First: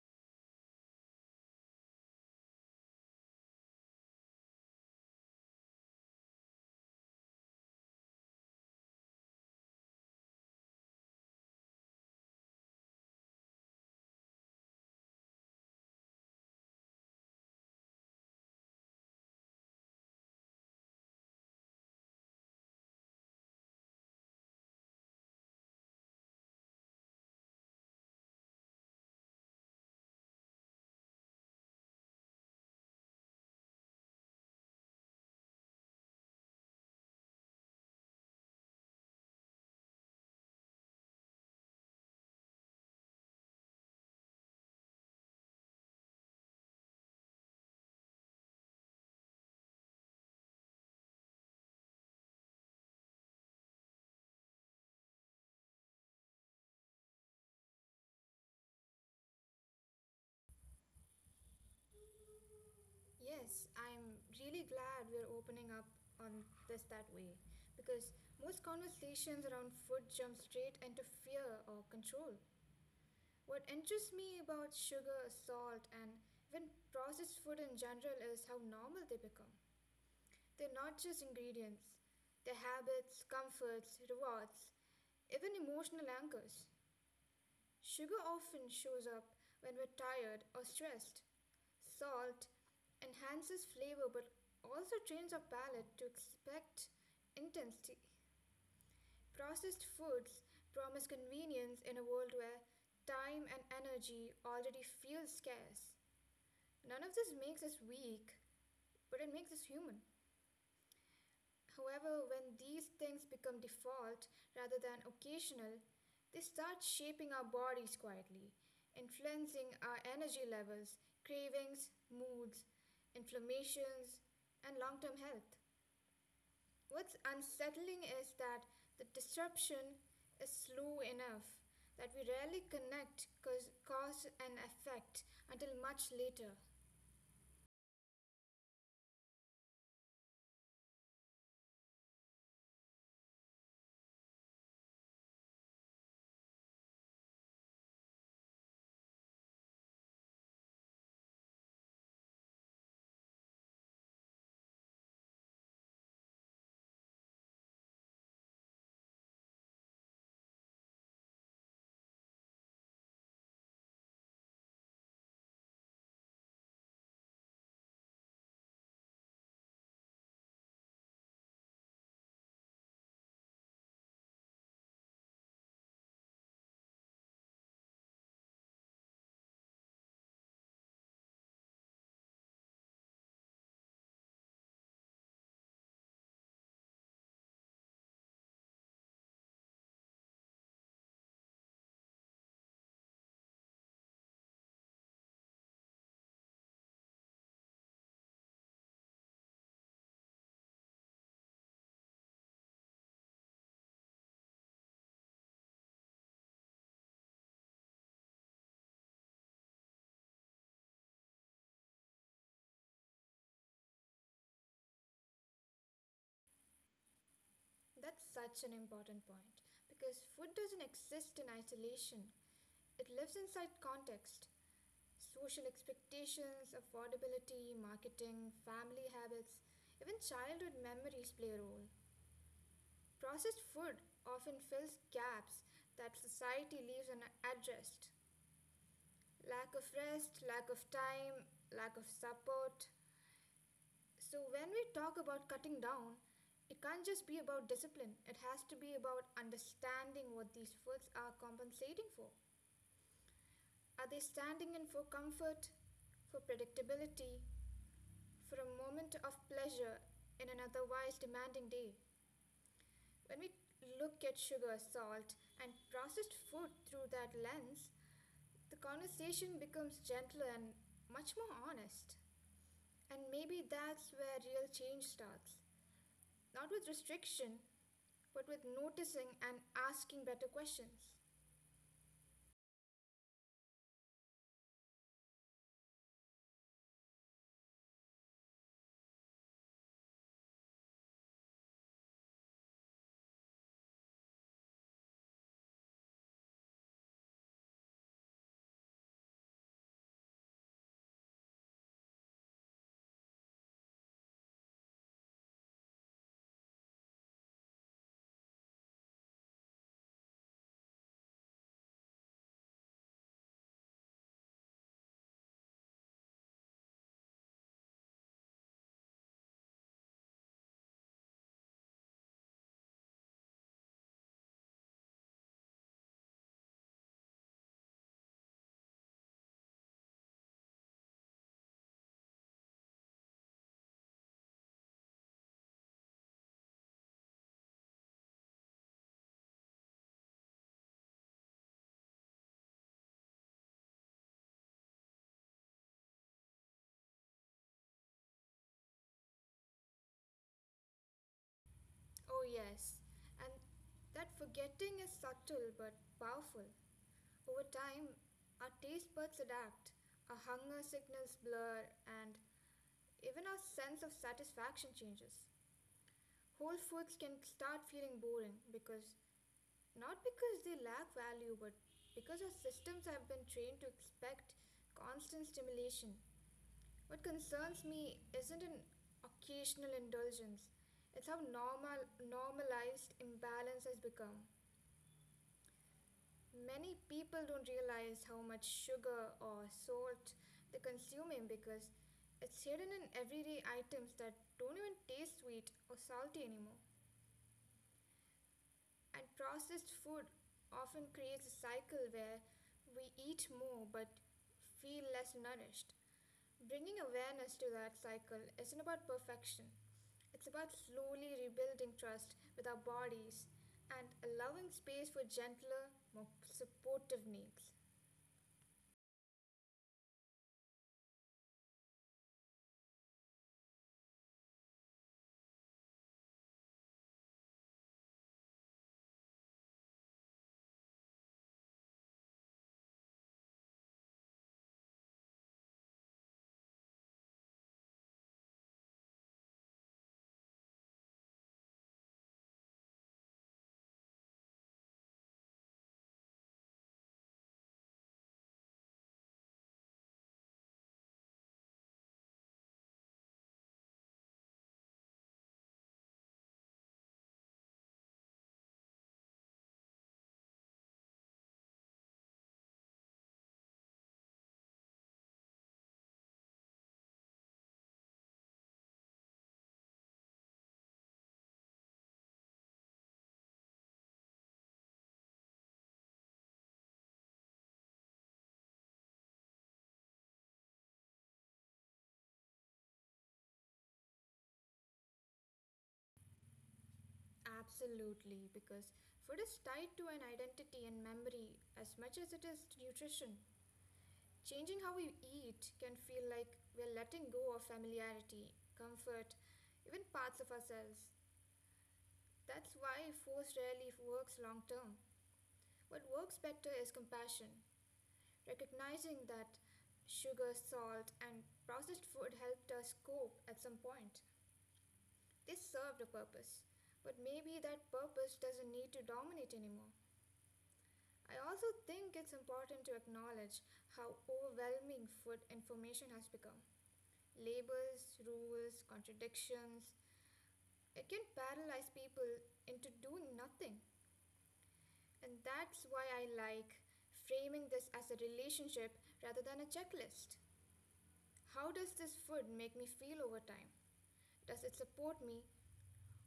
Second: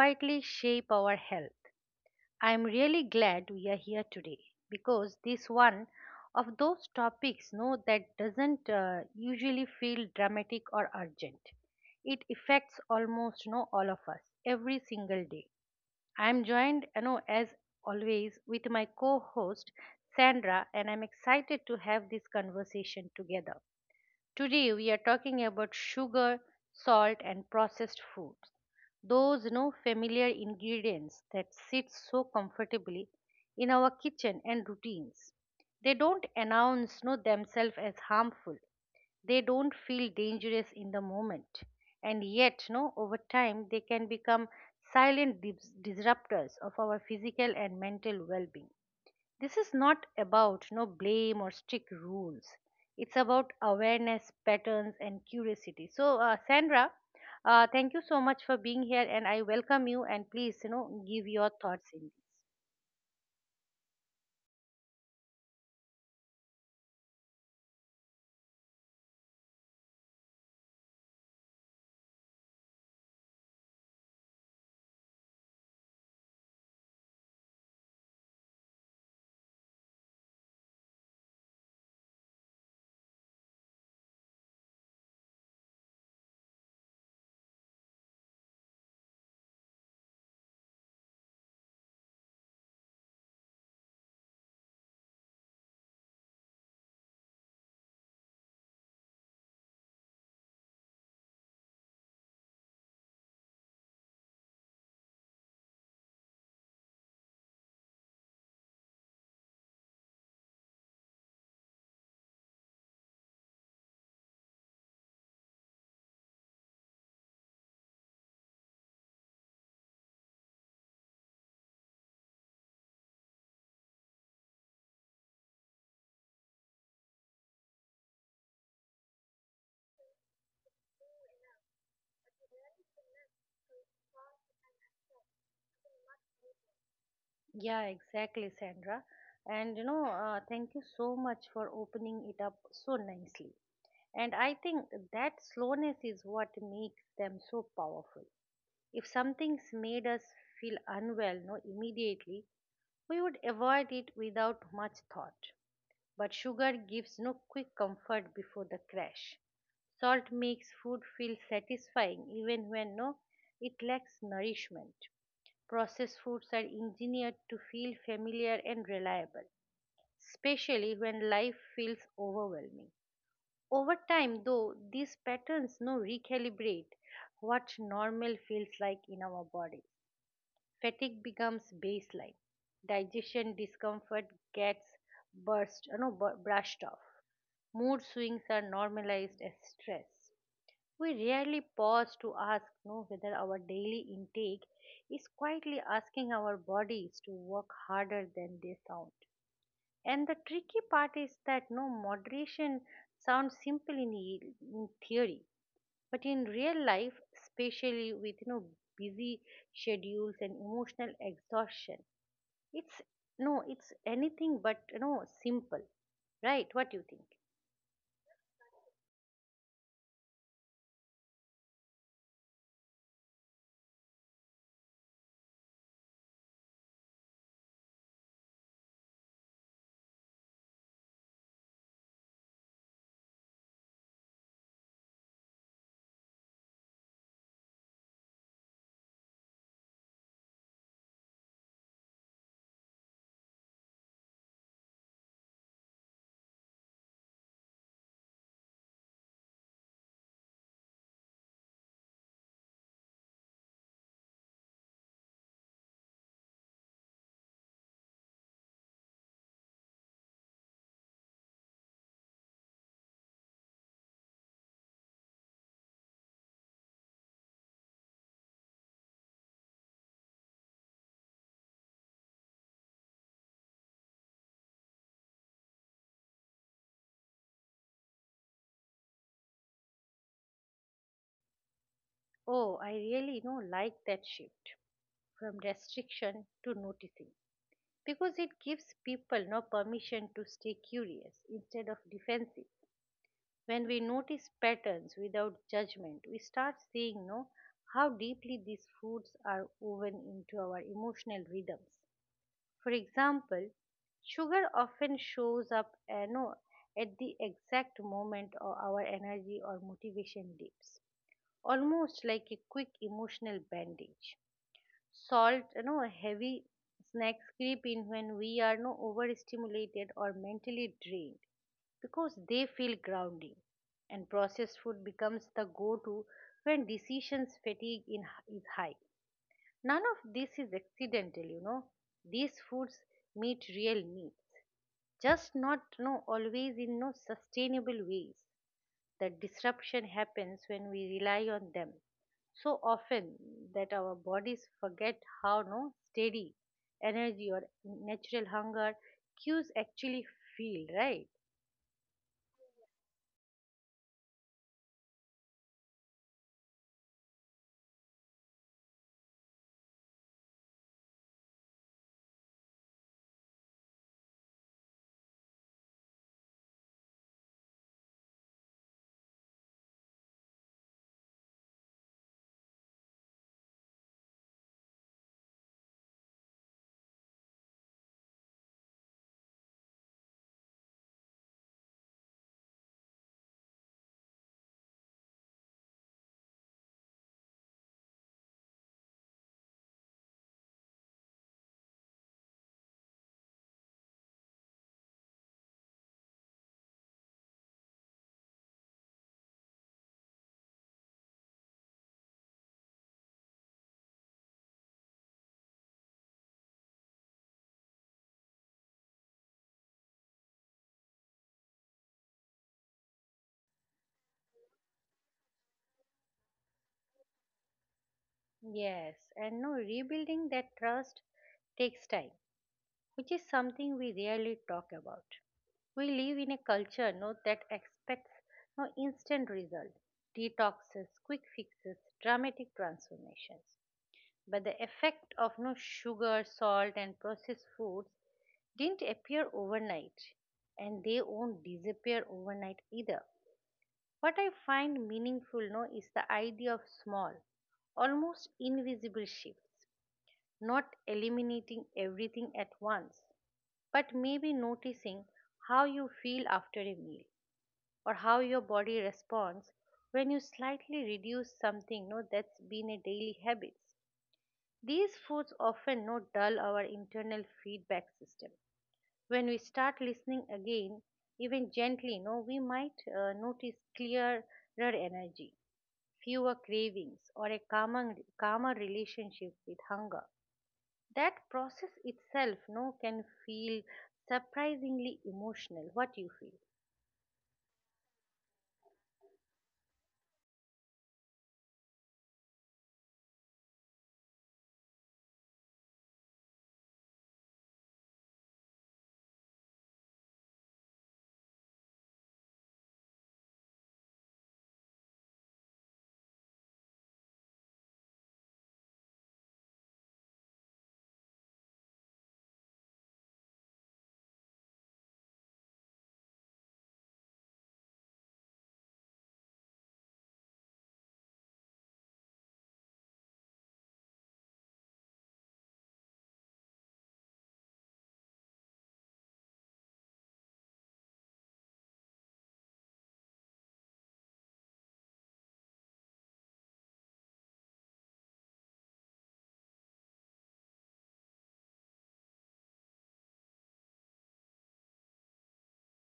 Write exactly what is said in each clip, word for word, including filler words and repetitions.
quietly shape our health. I'm really glad we are here today because this one of those topics, no, that doesn't uh, usually feel dramatic or urgent. It affects almost no all of us every single day. I'm joined, you know, as always, with my co-host Sandra, and I'm excited to have this conversation together. Today we are talking about sugar, salt, and processed foods. Those no familiar ingredients that sit so comfortably in our kitchen and routines. They don't announce no themselves as harmful, they don't feel dangerous in the moment, and yet, no, over time, they can become silent dis- disruptors of our physical and mental well-being. This is not about no blame or strict rules. It's about awareness, patterns, and curiosity. So, uh, Sandra, uh, thank you so much for being here, and I welcome you. And please, you know, give your thoughts in this. Yes, I'm really glad we're opening up on this that way because most conversations around food jump straight into fear or control. What interests me about sugar, salt, and even processed food in general is how normal they become. They're not just ingredients, they're habits, comforts, rewards, even emotional anchors. Sugar often shows up when we're tired or stressed. Salt enhances flavor but also trains our palate to expect intensity. Processed foods promise convenience in a world where time and energy already feel scarce. None of this makes us weak, but it makes us human. However, when these things become default rather than occasional, they start shaping our bodies quietly, influencing our energy levels, cravings, moods, inflammations, and long term health. What's unsettling is that the disruption is slow enough that we rarely connect cause, cause and effect until much later. Yeah, exactly, Sandra. And you know, uh, thank you so much for opening it up so nicely. And I think that slowness is what makes them so powerful. If something's made us feel unwell no, immediately, we would avoid it without much thought. But sugar gives no quick comfort before the crash. Salt makes food feel satisfying even when no it lacks nourishment. Processed foods are engineered to feel familiar and reliable, especially when life feels overwhelming. Over time, though, these patterns now recalibrate what normal feels like in our bodies. Fatigue becomes baseline. Digestion discomfort gets burst, uh, no, bu- brushed off. Mood swings are normalized as stress. We rarely pause to ask no, whether our daily intake is quietly asking our bodies to work harder than they sound. And the tricky part is that no moderation sounds simple in, e- in theory, but in real life, especially with you know busy schedules and emotional exhaustion, it's no, it's anything but you know simple, right? What do you think? That's such an important point because food doesn't exist in isolation. It lives inside context social expectations, affordability, marketing, family habits, even childhood memories play a role. Processed food often fills gaps that society leaves unaddressed lack of rest, lack of time, lack of support. So, when we talk about cutting down, it can't just be about discipline, it has to be about understanding what these foods are compensating for. Are they standing in for comfort, for predictability, for a moment of pleasure in an otherwise demanding day? When we look at sugar, salt, and processed food through that lens, the conversation becomes gentler and much more honest. And maybe that's where real change starts. Not with restriction, but with noticing and asking better questions. Oh, I really you know like that shift from restriction to noticing, because it gives people no permission to stay curious instead of defensive. When we notice patterns without judgment, we start seeing no how deeply these foods are woven into our emotional rhythms. For example, sugar often shows up uh, no, at the exact moment of our energy or motivation dips, almost like a quick emotional bandage. Salt, you know, heavy snacks creep in when we are no overstimulated or mentally drained because they feel grounding. And processed food becomes the go-to when decisions fatigue in, is high. None of this is accidental, you know. These foods meet real needs, just not no always in no sustainable ways. The disruption happens when we rely on them so often that our bodies forget how no steady energy or natural hunger cues actually feel right. Oh, yes. And that forgetting is subtle but powerful. Over time, our taste buds adapt, our hunger signals blur, and even our sense of satisfaction changes. Whole foods can start feeling boring because not because they lack value, but because our systems have been trained to expect constant stimulation. What concerns me isn't an occasional indulgence, it's how normal, normalized imbalance has become. Many people don't realize how much sugar or salt they're consuming because it's hidden in everyday items that don't even taste sweet or salty anymore. And processed food often creates a cycle where we eat more but feel less nourished. Bringing awareness to that cycle isn't about perfection, it's about slowly rebuilding trust with our bodies and allowing space for gentler, more supportive needs. Yes, and no rebuilding that trust takes time, which is something we rarely talk about. We live in a culture no that expects no instant result, detoxes, quick fixes, dramatic transformations. But the effect of no sugar, salt, and processed foods didn't appear overnight, and they won't disappear overnight either. What I find meaningful no, is the idea of small, almost invisible shifts, not eliminating everything at once, but maybe noticing how you feel after a meal or how your body responds when you slightly reduce something no, that's been a daily habit. These foods often not dull our internal feedback system. When we start listening again, even gently, you know, we might uh, notice clearer energy, fewer cravings, or a calmer, calmer relationship with hunger. That process itself you know, can feel surprisingly emotional. What you feel? Absolutely, because food is tied to an identity and memory as much as it is to nutrition. Changing how we eat can feel like we're letting go of familiarity, comfort, even parts of ourselves. That's why force rarely works long term. What works better is compassion, recognizing that sugar, salt, and processed food helped us cope at some point. They served a purpose, but maybe that purpose doesn't need to dominate anymore. I also think it's important to acknowledge how overwhelming food information has become. Labels, rules, contradictions. It can paralyze people into doing nothing. And that's why I like framing this as a relationship rather than a checklist. How does this food make me feel over time? Does it support me,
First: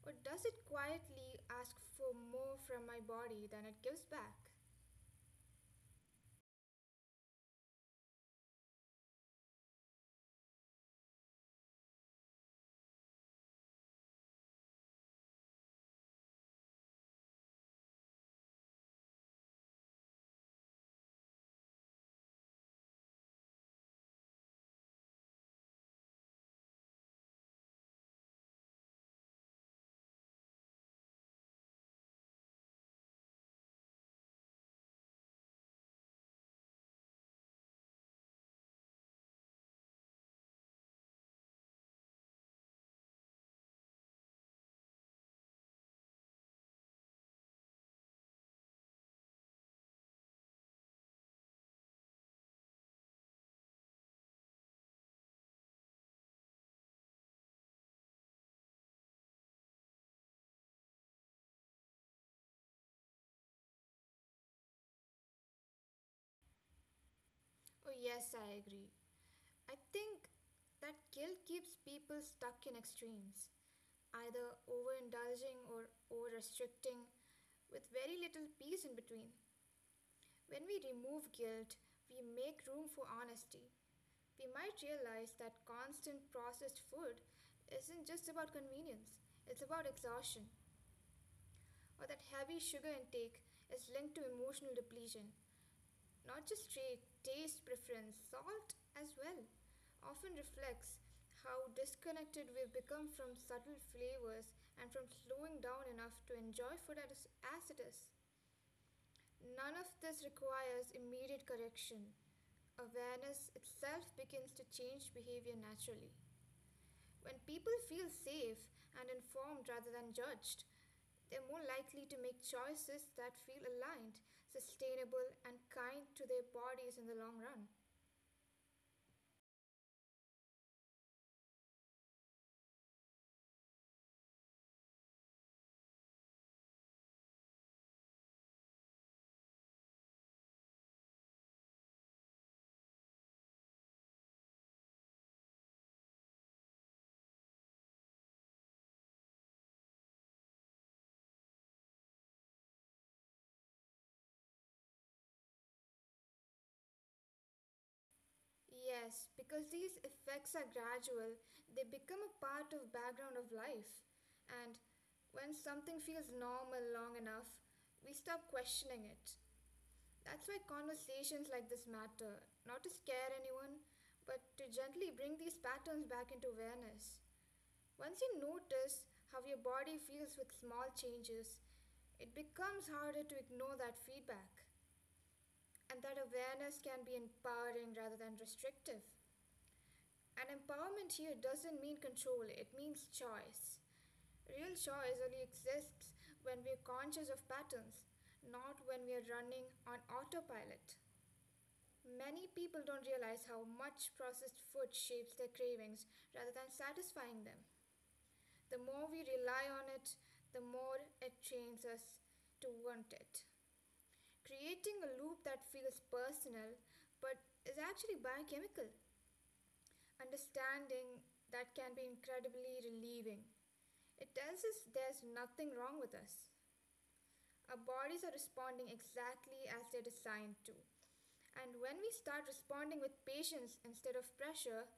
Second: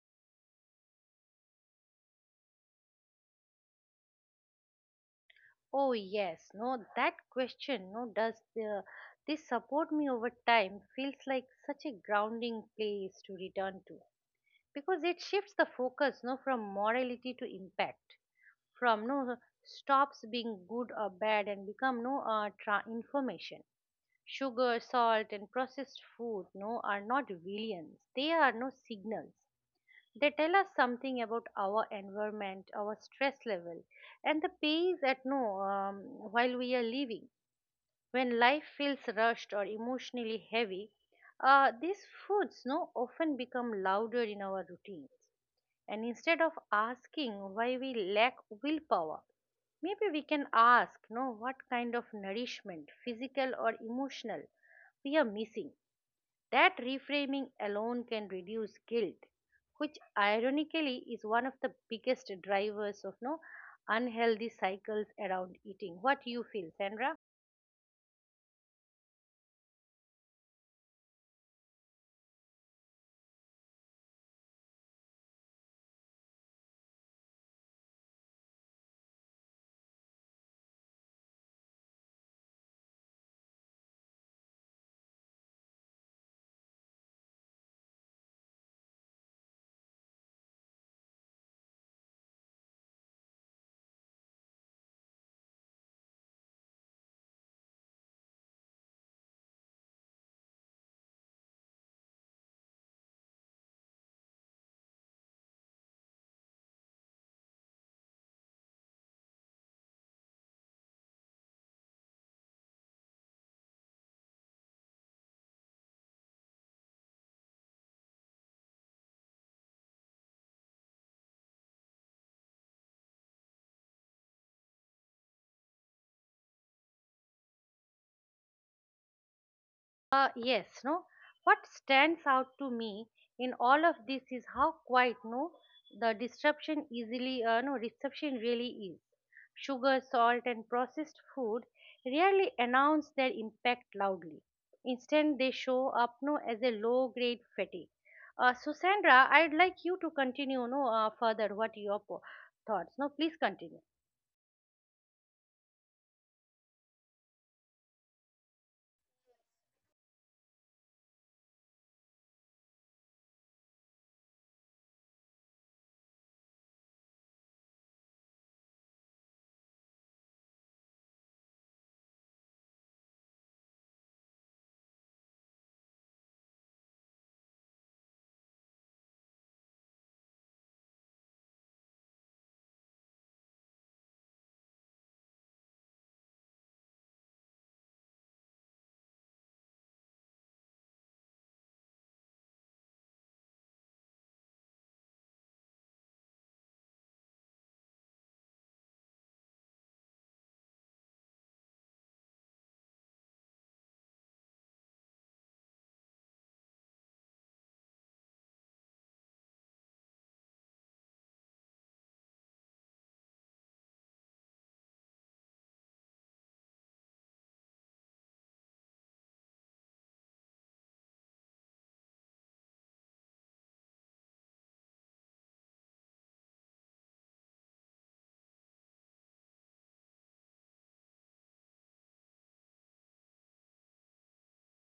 or does it quietly ask for more from my body than it gives back? Oh yes, no, that question, no, does the this support me over time, feels like such a grounding place to return to because it shifts the focus no from morality to impact. From no stops being good or bad and become no uh, tra- information. Sugar, salt, and processed food no are not villains, they are no signals. They tell us something about our environment, our stress level, and the pace at no um, while we are living. When life feels rushed or emotionally heavy, uh, these foods no often become louder in our routines. And instead of asking why we lack willpower, maybe we can ask you know, what kind of nourishment, physical or emotional, we are missing. That reframing alone can reduce guilt, which ironically is one of the biggest drivers of no unhealthy cycles around eating. What do you feel, Sandra? Oh, yes, I agree. I think that guilt keeps people stuck in extremes, either overindulging or over restricting, with very little peace in between. When we remove guilt, we make room for honesty. We might realize that constant processed food isn't just about convenience, it's about exhaustion, or that heavy sugar intake is linked to emotional depletion. Not just trait, taste preference, salt as well, often reflects how disconnected we've become from subtle flavors and from slowing down enough to enjoy food as, as it is. None of this requires immediate correction. Awareness itself begins to change behavior naturally. When people feel safe and informed rather than judged, they're more likely to make choices that feel aligned, sustainable, and kind to their bodies in the long run. Uh, yes, no. What stands out to me in all of this is how quiet, no, the disruption easily, uh, no, disruption really is. Sugar, salt, and processed food rarely announce their impact loudly. Instead, they show up, no, as a low-grade fatigue. Uh, so, Sandra, I'd like you to continue, no, uh, further. What are your po- thoughts? No, please continue. Yes, because these effects are gradual, they become a part of background of life. And when something feels normal long enough, we stop questioning it. That's why conversations like this matter, not to scare anyone, but to gently bring these patterns back into awareness. Once you notice how your body feels with small changes, it becomes harder to ignore that feedback. And that awareness can be empowering rather than restrictive. And empowerment here doesn't mean control, it means choice. Real choice only exists when we're conscious of patterns, not when we're running on autopilot. Many people don't realize how much processed food shapes their cravings rather than satisfying them. The more we rely on it, the more it trains us to want it. Creating a loop that feels personal but is actually biochemical understanding that can be incredibly relieving. It tells us there's nothing wrong with us. Our bodies are responding exactly as they're designed to. And when we start responding with patience instead of pressure,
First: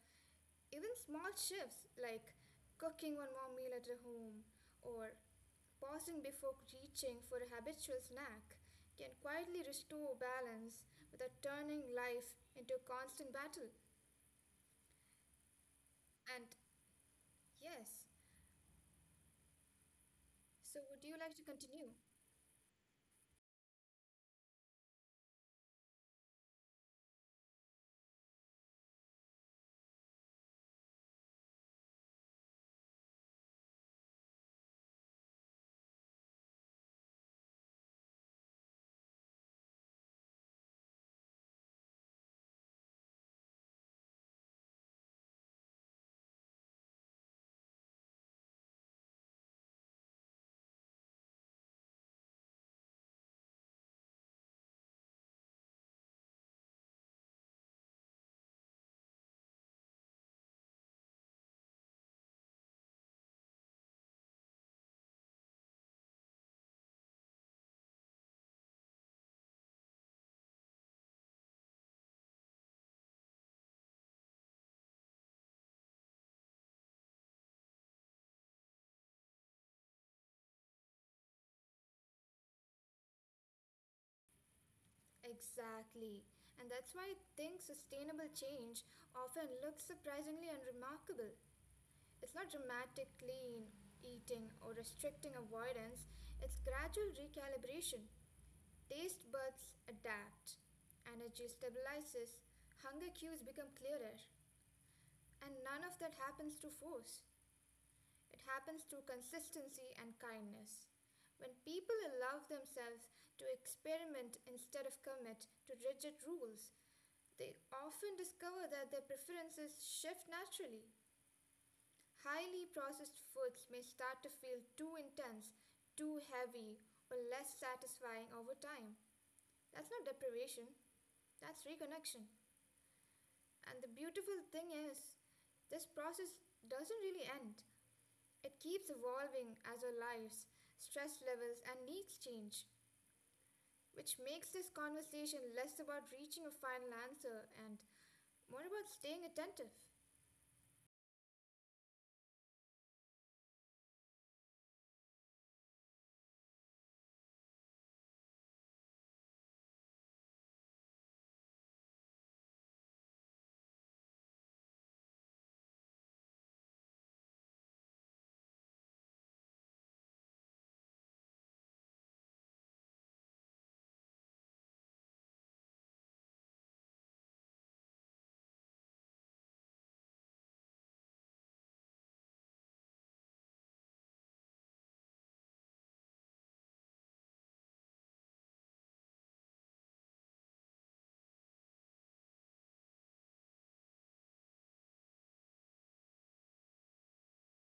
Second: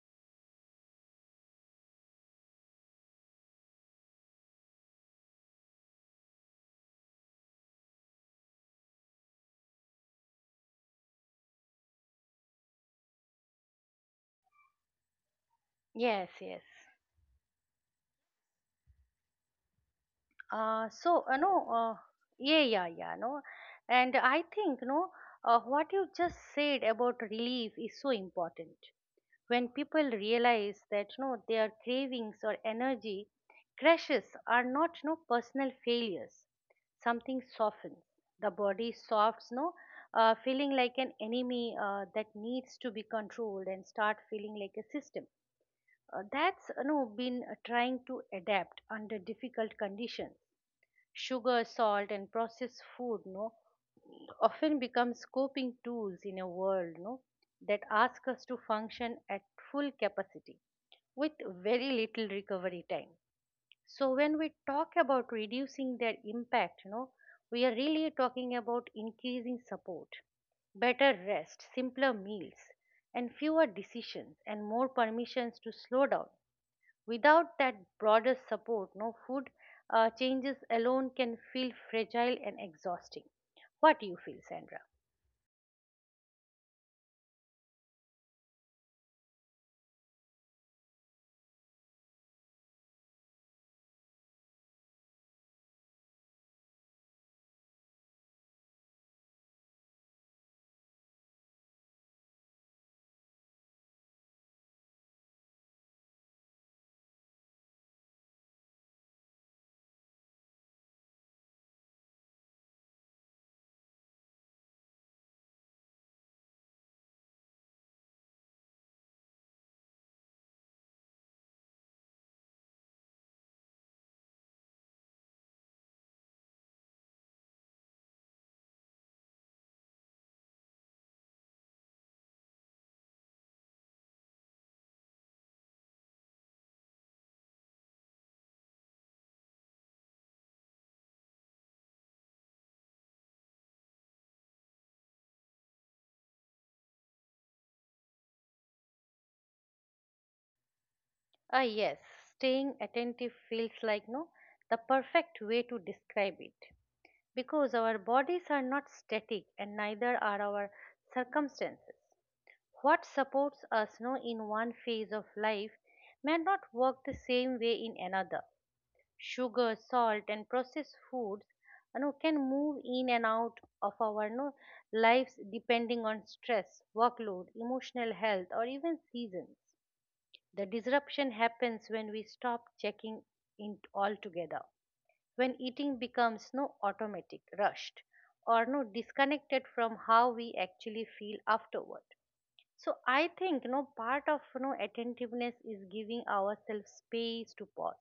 even small shifts like cooking one more meal at a home or pausing before reaching for a habitual snack can quietly restore balance without turning life into a constant battle. Yes, And yes. yes, so, Uh, would you So like uh, to no, uh, continue? yeah, yeah, yeah, no, and I think no, uh, what you just said about relief is so important. When people realize that no, their cravings or energy crashes are not no personal failures, something softens. The body softs, no, uh, feeling like an enemy uh, that needs to be controlled, and start feeling like a system. Uh, that's you know been uh, trying to adapt under difficult conditions. Sugar, salt, and processed food, no, often becomes coping tools in a world, no, that ask us to function at full capacity with very little recovery time. So when we talk about reducing their impact, no, we are really talking about increasing support, better rest, simpler meals, and fewer decisions and more permissions to slow down. Without that broader support, no food uh, changes alone can feel fragile and exhausting. What do you feel, Sandra? Exactly. And that's why I think sustainable change often looks surprisingly unremarkable. It's not dramatic clean eating or restricting avoidance, it's gradual recalibration. Taste buds adapt, energy stabilizes, hunger cues become clearer, and none of that happens through force. It happens through consistency and kindness. When people allow themselves to experiment instead of commit to rigid rules, they often discover that their preferences shift naturally. Highly processed foods may start to feel too intense, too heavy, or less satisfying over time. That's not deprivation, that's reconnection. And the beautiful thing is, this process doesn't really end. It keeps evolving as our lives, stress levels, and needs change, which makes this conversation less about reaching a final answer and more about staying attentive. Ah, yes, staying attentive feels like no the perfect way to describe it because our bodies are not static, and neither are our circumstances. What supports us no in one phase of life may not work the same way in another. Sugar, salt, and processed foods you know, can move in and out of our you know, lives depending on stress, workload, emotional health, or even seasons. The disruption happens when we stop checking in altogether, when eating becomes no automatic, rushed, or no disconnected from how we actually feel afterward. So I think no part of no attentiveness is giving ourselves space to pause,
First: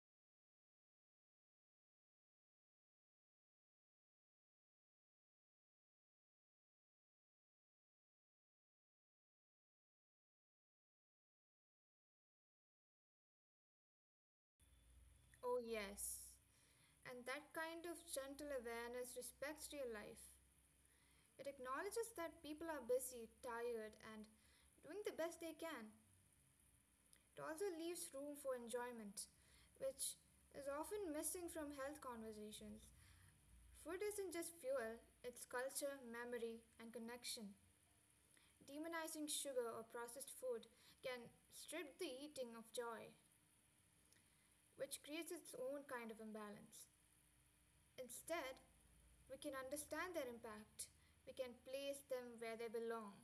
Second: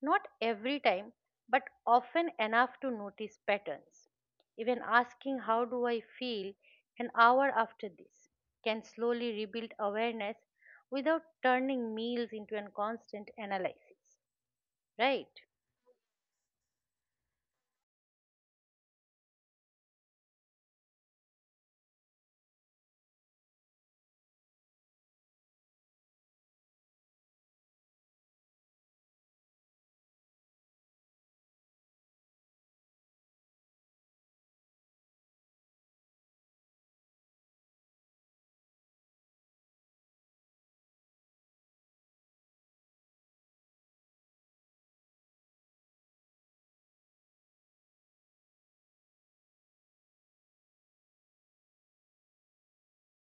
not every time, but often enough to notice patterns. Even asking, how do I feel an hour after this, can slowly rebuild awareness without turning meals into a constant analysis. Right? Oh, yes. And that kind of gentle awareness respects real life. It acknowledges that people are busy, tired, and doing the best they can. It also leaves room for enjoyment, which is often missing from health conversations. Food isn't just fuel, it's culture, memory, and connection. Demonizing sugar or processed food can strip the eating of joy, which creates its own kind of imbalance. Instead, we can understand their impact. We can place them where they belong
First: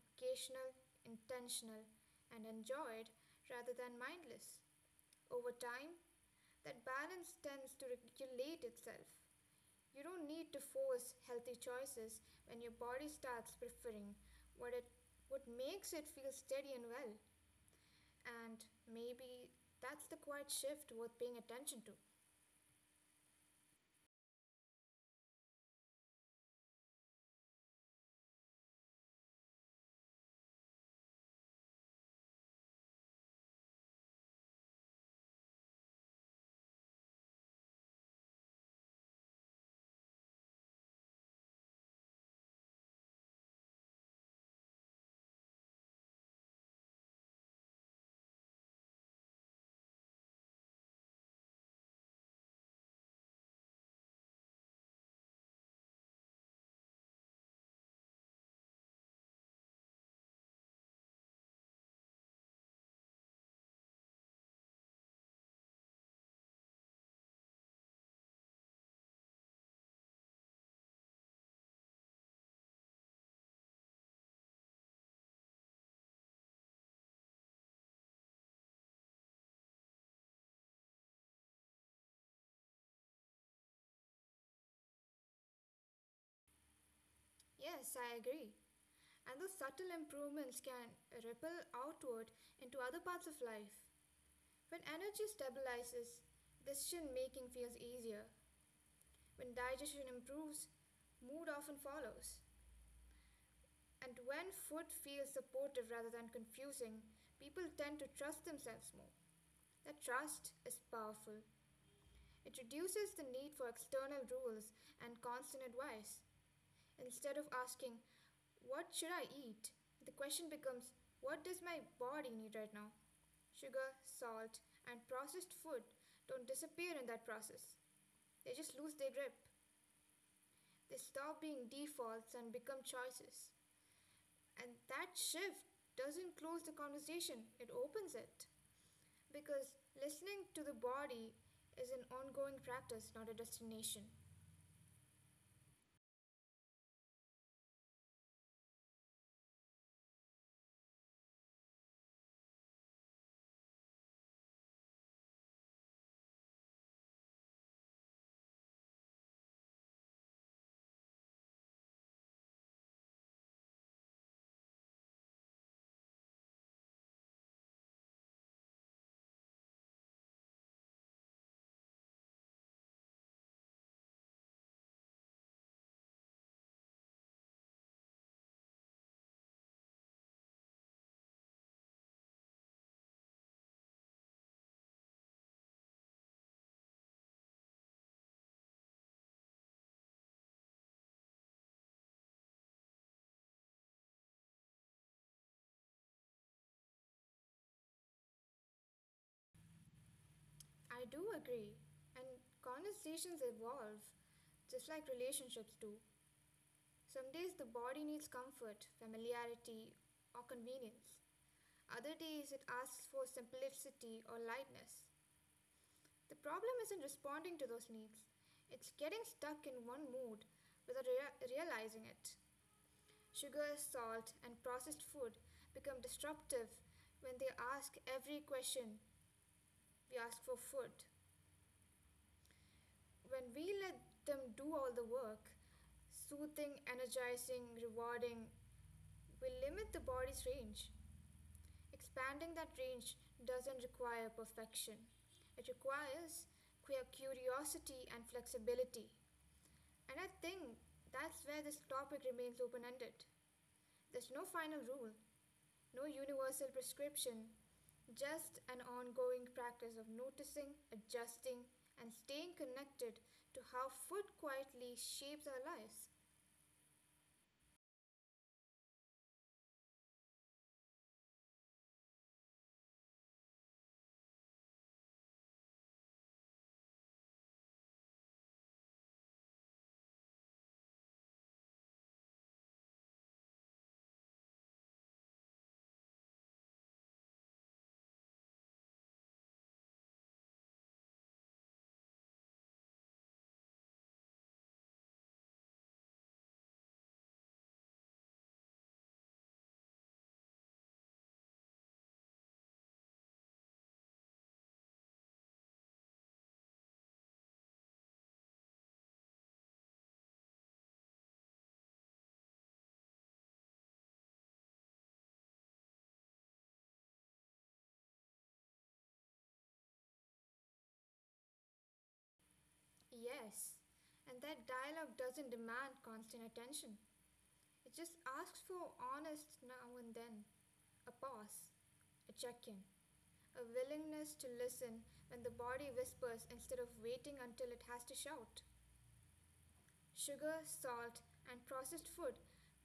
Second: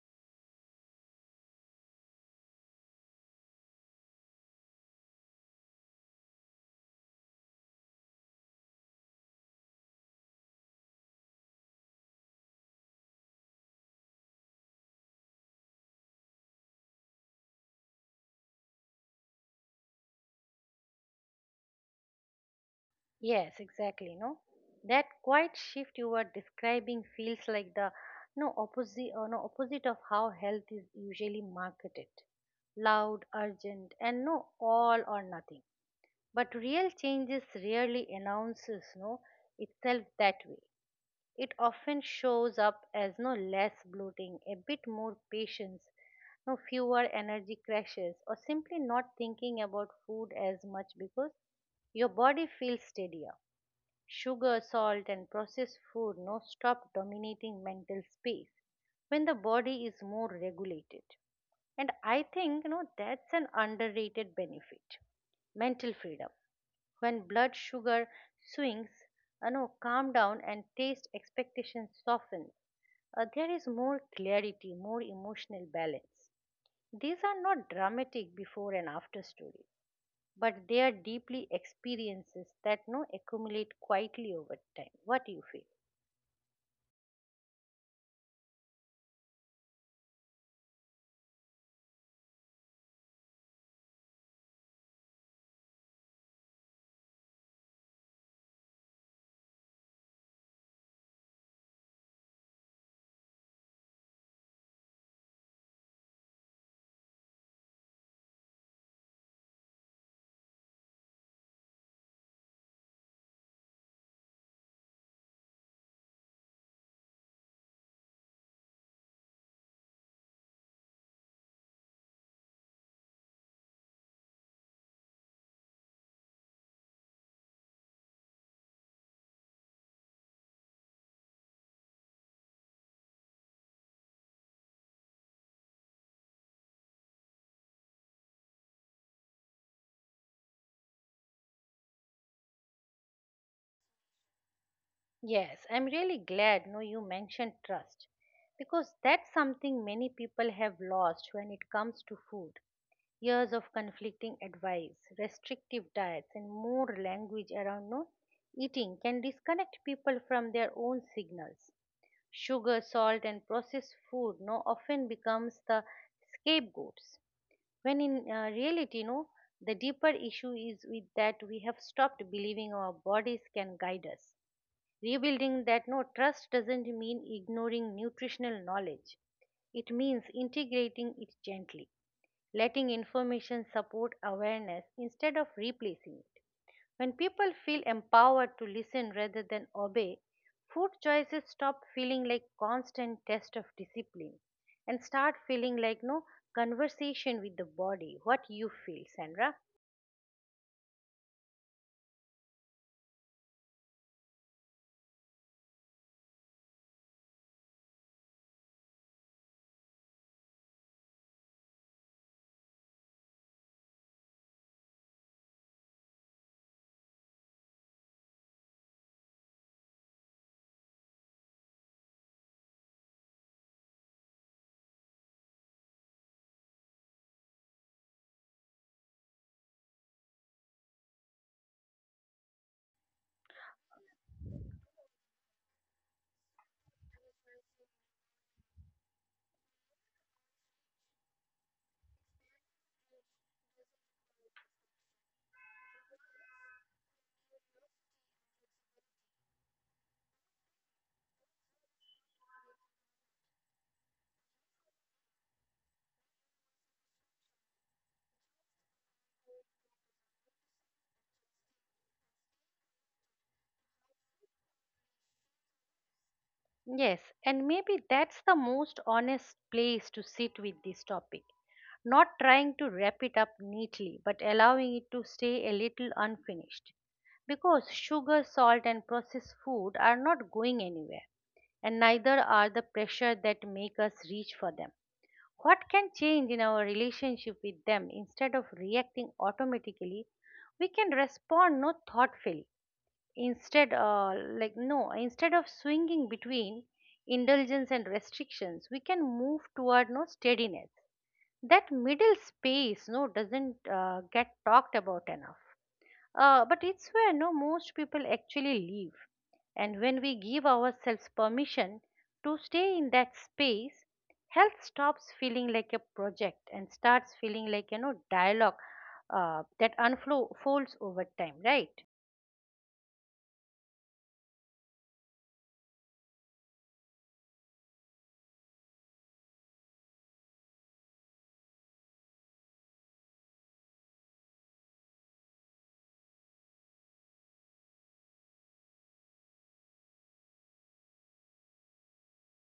occasional, intentional, and enjoyed rather than mindless. Over time, that balance tends to regulate itself. You don't need to force healthy choices when your body starts preferring what it what makes it feel steady and well. And maybe that's the quiet shift worth paying attention to. Yes, exactly. No, that quiet shift you were describing feels like the no opposite or no opposite of how health is usually marketed, loud, urgent, and no all or nothing. But real changes rarely announces no itself that way. It often shows up as no less bloating, a bit more patience, no fewer energy crashes, or simply not thinking about food as much because your body feels steadier. Sugar, salt, and processed food no stop dominating mental space when the body is more regulated. And I think you know that's an underrated benefit, mental freedom. When blood sugar swings, uh, no, calm down and taste expectations soften. Uh, there is more clarity, more emotional balance. These are not dramatic before and after stories, but they are deeply experiences that no accumulate quietly over time. What do you feel? Yes, I agree. And those subtle improvements can ripple outward into other parts of life. When energy stabilizes, decision making feels easier. When digestion improves, mood often follows. And when food feels supportive rather than confusing, people tend to trust themselves more. That trust is powerful. It reduces the need for external rules and constant advice. Instead of asking, what should I eat? The question becomes, what does my body need right now? Sugar, salt, and processed food don't disappear in that process. They just lose their grip. They stop being defaults and become choices. And that shift doesn't close the conversation, it opens it. Because listening to the body is an ongoing practice, not a destination. Yes, I'm really glad no you mentioned trust because that's something many people have lost when it comes to food. Years of conflicting advice, restrictive diets, and more language around no eating can disconnect people from their own signals. Sugar, salt, and processed food no often becomes the scapegoats. When in uh, reality, no, the deeper issue is with that we have stopped believing our bodies can guide us. Rebuilding that no trust doesn't mean ignoring nutritional knowledge. It means integrating it gently, letting information support awareness instead of replacing it. When people feel empowered to listen rather than obey, food choices stop feeling like constant test of discipline and start feeling like no conversation with the body. What you feel, Sandra? I do agree. And conversations evolve, just like relationships do. Some days the body needs comfort, familiarity, or convenience. Other days it asks for simplicity or lightness. The problem isn't responding to those needs, it's getting stuck in one mood without rea- realizing it. Sugar, salt, and processed food become disruptive when they ask every question we ask for food. When we let them do all the work, soothing, energizing, rewarding, we limit the body's range. Expanding that range doesn't require perfection, it requires cu- curiosity and flexibility. And I think that's where this topic remains open ended. There's no final rule, no universal prescription, just an ongoing practice of noticing, adjusting, and staying connected to how food quietly shapes our lives. Yes, and maybe that's the most honest place to sit with this topic. Not trying to wrap it up neatly, but allowing it to stay a little unfinished. Because sugar, salt, and processed food are not going anywhere, and neither are the pressure that make us reach for them. What can change in our relationship with them instead of reacting automatically? We can respond no thoughtfully, instead uh, like no instead of swinging between indulgence and restrictions. We can move toward no steadiness. That middle space no doesn't uh, get talked about enough, uh, but it's where no most people actually live. And when we give ourselves permission to stay in that space, health stops feeling like a project and starts feeling like you know dialogue uh, that unfolds over time, right? Yes, and that dialogue doesn't demand constant attention. It just asks for honest now and then, a pause, a check in, a willingness to listen when the body whispers instead of waiting until it has to shout. Sugar, salt, and processed food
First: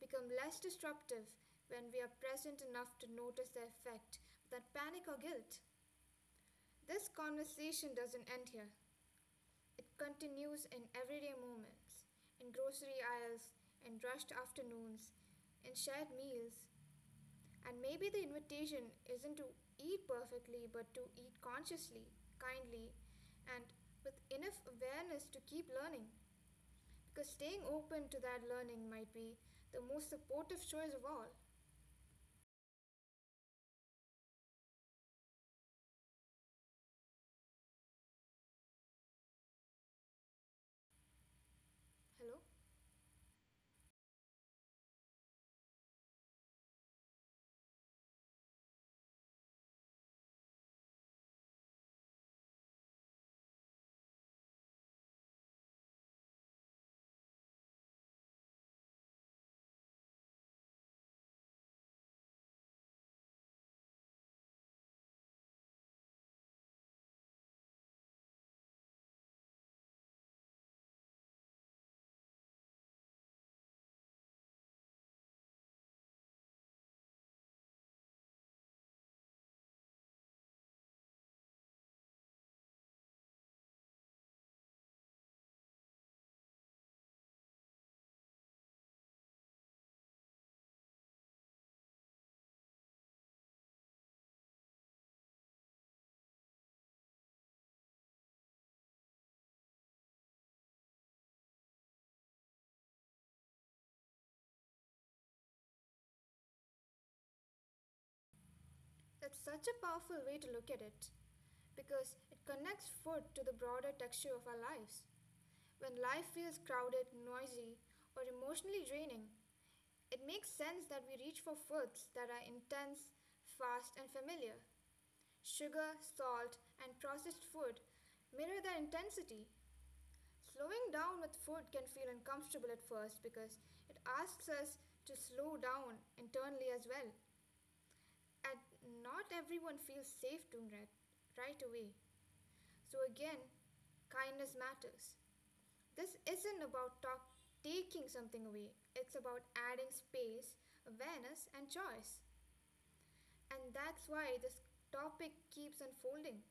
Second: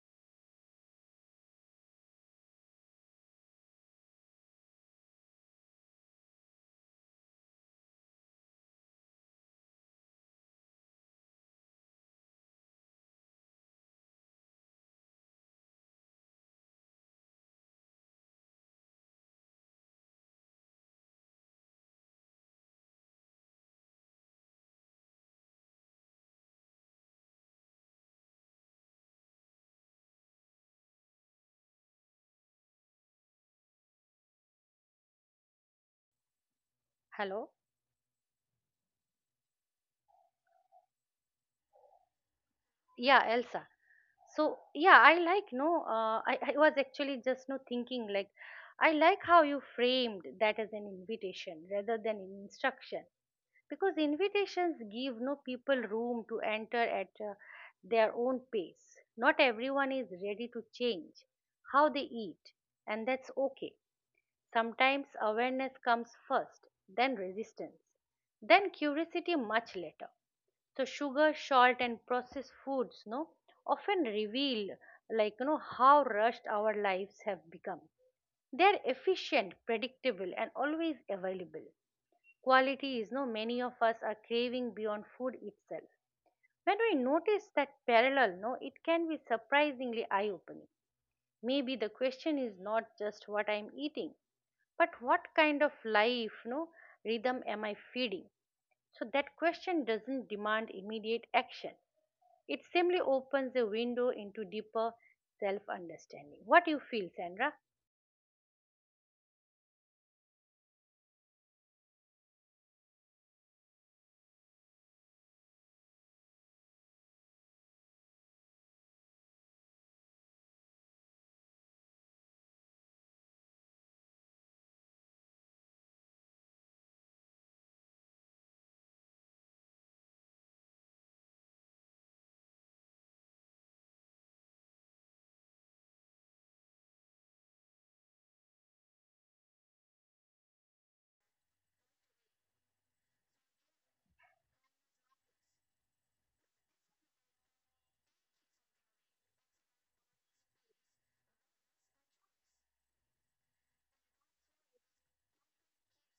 become less disruptive when we are present enough to notice the effect without panic or guilt. This conversation doesn't end here. It continues in everyday moments, in grocery aisles, in rushed afternoons, in shared meals, and maybe the invitation isn't to eat perfectly, but to eat consciously, kindly, and with enough awareness to keep learning. Because staying open to that learning might be the most supportive choice of all. Hello. Hello? Yeah, Elsa. So yeah, I like no. Uh, I I was actually just no thinking, like, I like how you framed that as an invitation rather than an instruction, because invitations give no people room to enter at uh, their own pace. Not everyone is ready to change how they eat, and that's okay. Sometimes awareness comes first, then resistance, then curiosity much later. So sugar, salt, and processed foods no often reveal, like, you know how rushed our lives have become. They are efficient, predictable, and always available. Quality is no many of us are craving beyond food itself. When we notice that parallel, no it can be surprisingly eye opening. Maybe the question is not just what I'm eating, but what kind of life no rhythm am I feeding. So that question doesn't demand immediate action. It simply opens a window into deeper self understanding. What you feel, Sandra? That's such a powerful way to look at it because it connects food to the broader texture of our lives. When life feels crowded, noisy, or emotionally draining, it makes sense that we reach for foods that are intense, fast, and familiar. Sugar, salt, and processed food mirror their intensity. Slowing down with food can feel uncomfortable at first because it asks us to slow down internally as well. And not everyone feels safe doing it right away. So again, kindness matters. This isn't about talk- taking something away, it's about adding space, awareness, and choice. And that's why this topic keeps unfolding.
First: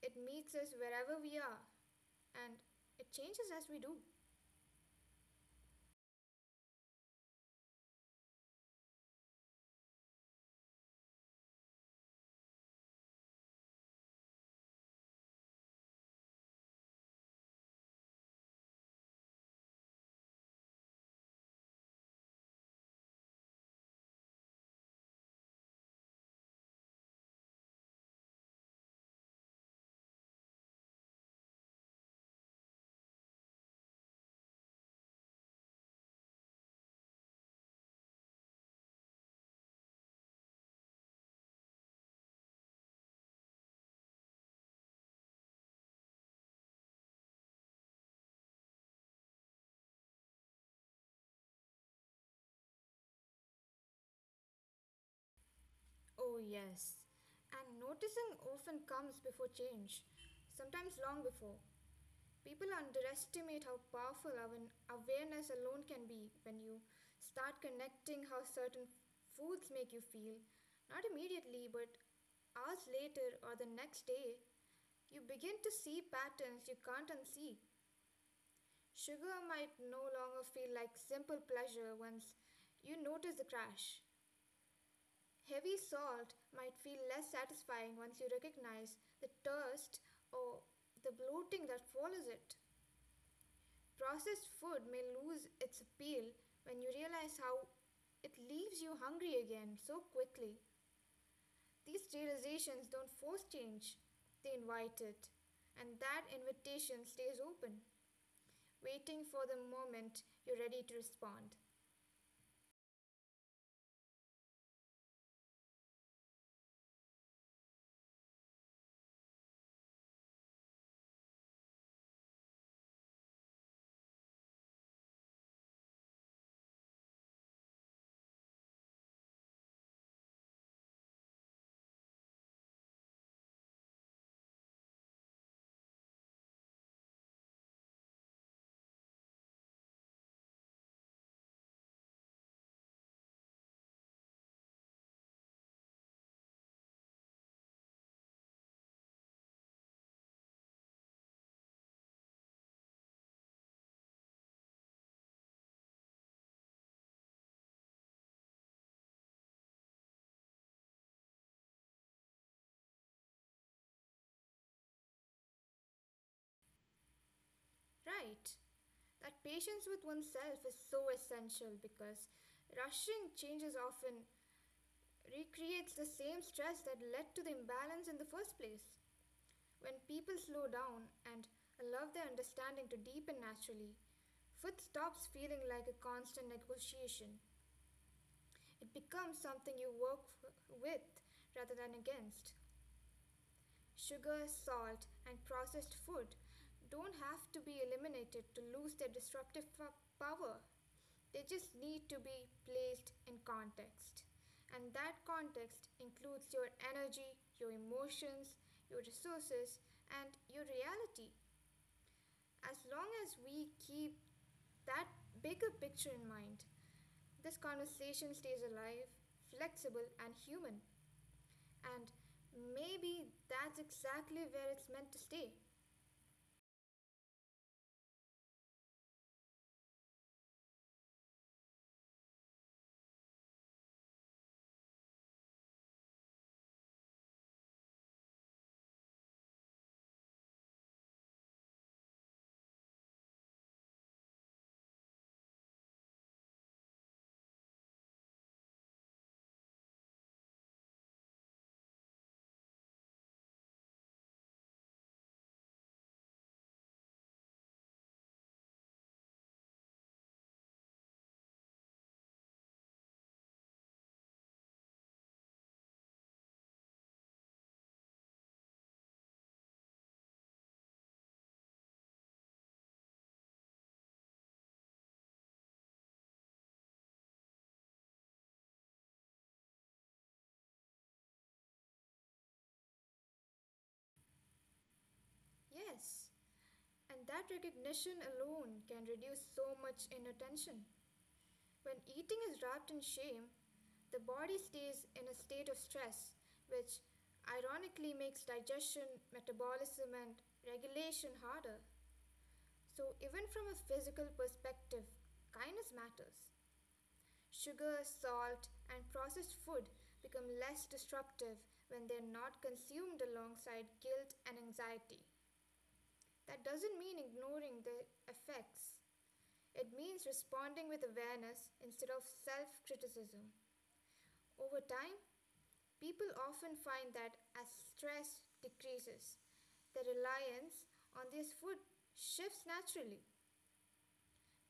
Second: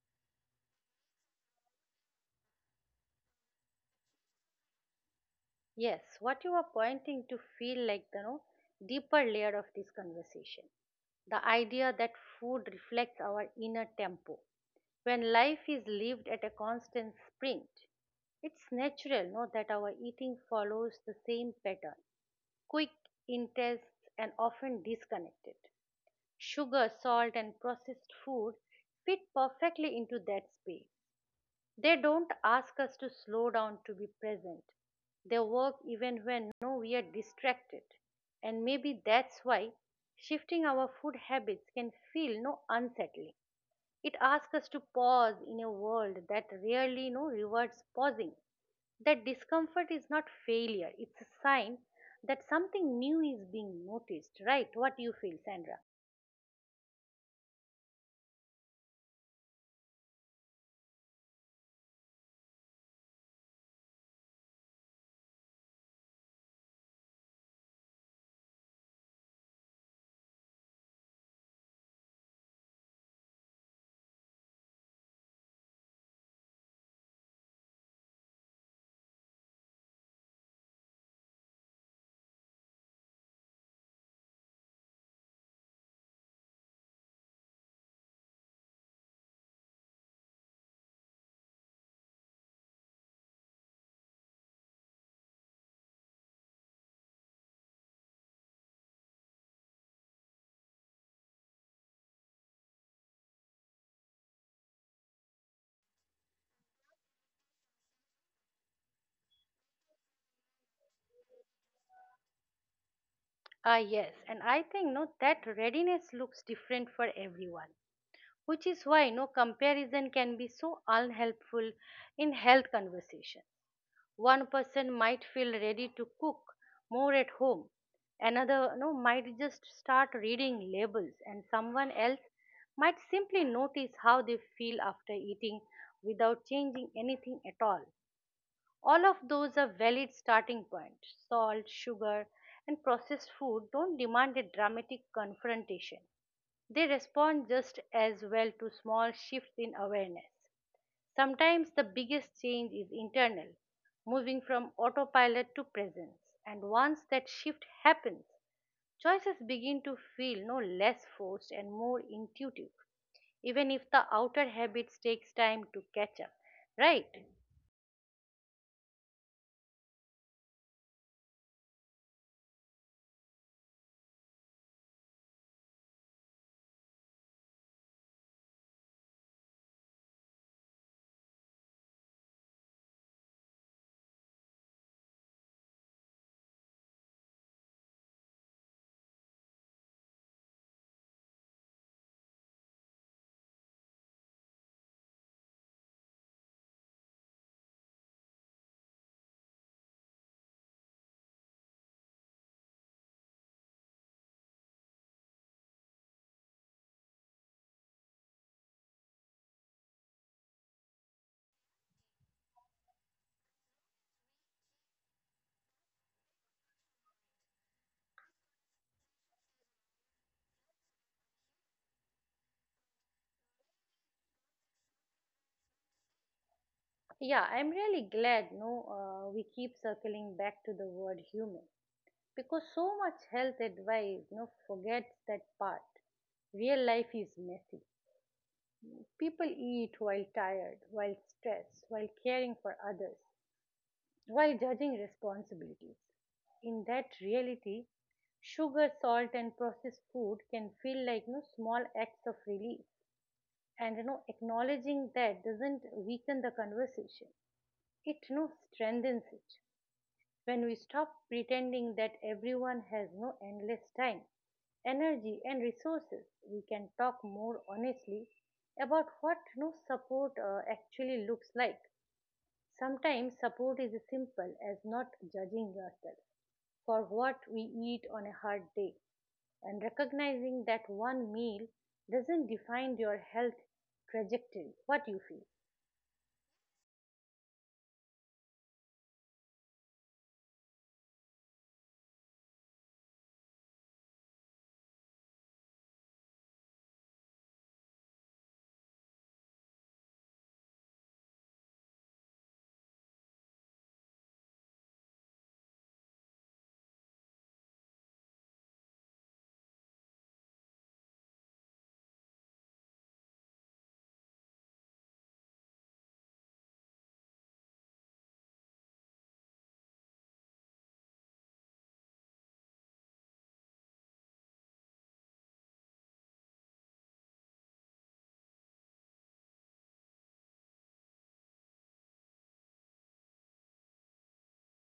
It meets us wherever we are, and it changes as we do. Yes, what you are pointing to feel like the no, deeper layer of this conversation. The idea that food reflects our inner tempo. When life is lived at a constant sprint, it's natural, no, that our eating follows the same pattern, quick, intense, and often disconnected. Sugar, salt, and processed food fit perfectly into that space. They don't ask us to slow down to be present. They work even when, no, we are distracted. And maybe that's why shifting our food habits can feel no unsettling. It asks us to pause in a world that rarely no rewards pausing. That discomfort is not failure, it's a sign that something new is being noticed, right? What do you feel, Sandra? Oh, yes. And noticing often comes before change, sometimes long before. People underestimate how powerful our awareness alone can be when you start connecting how certain foods make you feel, not immediately, but hours later or the next day. You begin to see patterns you can't unsee. Sugar might no longer feel like simple pleasure once you notice the crash. Heavy salt might feel less satisfying once you recognize the thirst or the bloating that follows it. Processed food may lose its appeal when you realize how it leaves you hungry again so quickly. These realizations don't force change, they invite it. And that invitation stays open, waiting for the moment you're ready to respond. Ah, yes, and I think no that readiness looks different for everyone, which is why no comparison can be so unhelpful in health conversation. One person might feel ready to cook more at home, another no might just start reading labels, and someone else might simply notice how they feel after eating without changing anything at all. All of those are valid starting points. Salt, sugar, and processed food don't demand a dramatic confrontation. They respond just as well to small shifts in awareness. Sometimes the biggest change is internal, moving from autopilot to presence, and once that shift happens, choices begin to feel no less forced and more intuitive, even if the outer habits takes time to catch up, right? Right. That patience with oneself is so essential because rushing changes often recreates the same stress that led to the imbalance in the first place. When people slow down and allow their understanding to deepen naturally, food stops feeling like a constant negotiation. It becomes something you work f- with rather than against. Sugar, salt, and processed food don't have to be eliminated to lose their disruptive po- power. They just need to be placed in context. And that context includes your energy, your emotions, your resources, and your reality. As long as we keep that bigger picture in mind, this conversation stays alive, flexible, and human. And maybe that's exactly where it's meant to stay. Yeah, I'm really glad no uh, we keep circling back to the word human, because so much health advice no forgets that part. Real life is messy. People eat while tired, while stressed, while caring for others, while judging responsibilities. In that reality, sugar, salt and processed food can feel like no small acts of relief, and you know acknowledging that doesn't weaken the conversation. It no strengthens it. When we stop pretending that everyone has no endless time, energy, and resources, we can talk more honestly about what no support uh, actually looks like. Sometimes support is as simple as not judging yourself for what we eat on a hard day, and recognizing that one meal doesn't define your health trajectory. What you feel? Yes. And that recognition alone can reduce so much inner tension. When eating is wrapped in shame, the body stays in a state of stress, which ironically makes digestion, metabolism, and regulation harder. So, even from a physical perspective, kindness matters. Sugar, salt, and processed food become less disruptive when they're not consumed alongside guilt and anxiety. That doesn't mean ignoring the effects, it means responding with awareness instead of self criticism. Over time, people often find that as stress decreases, their reliance on this food shifts naturally,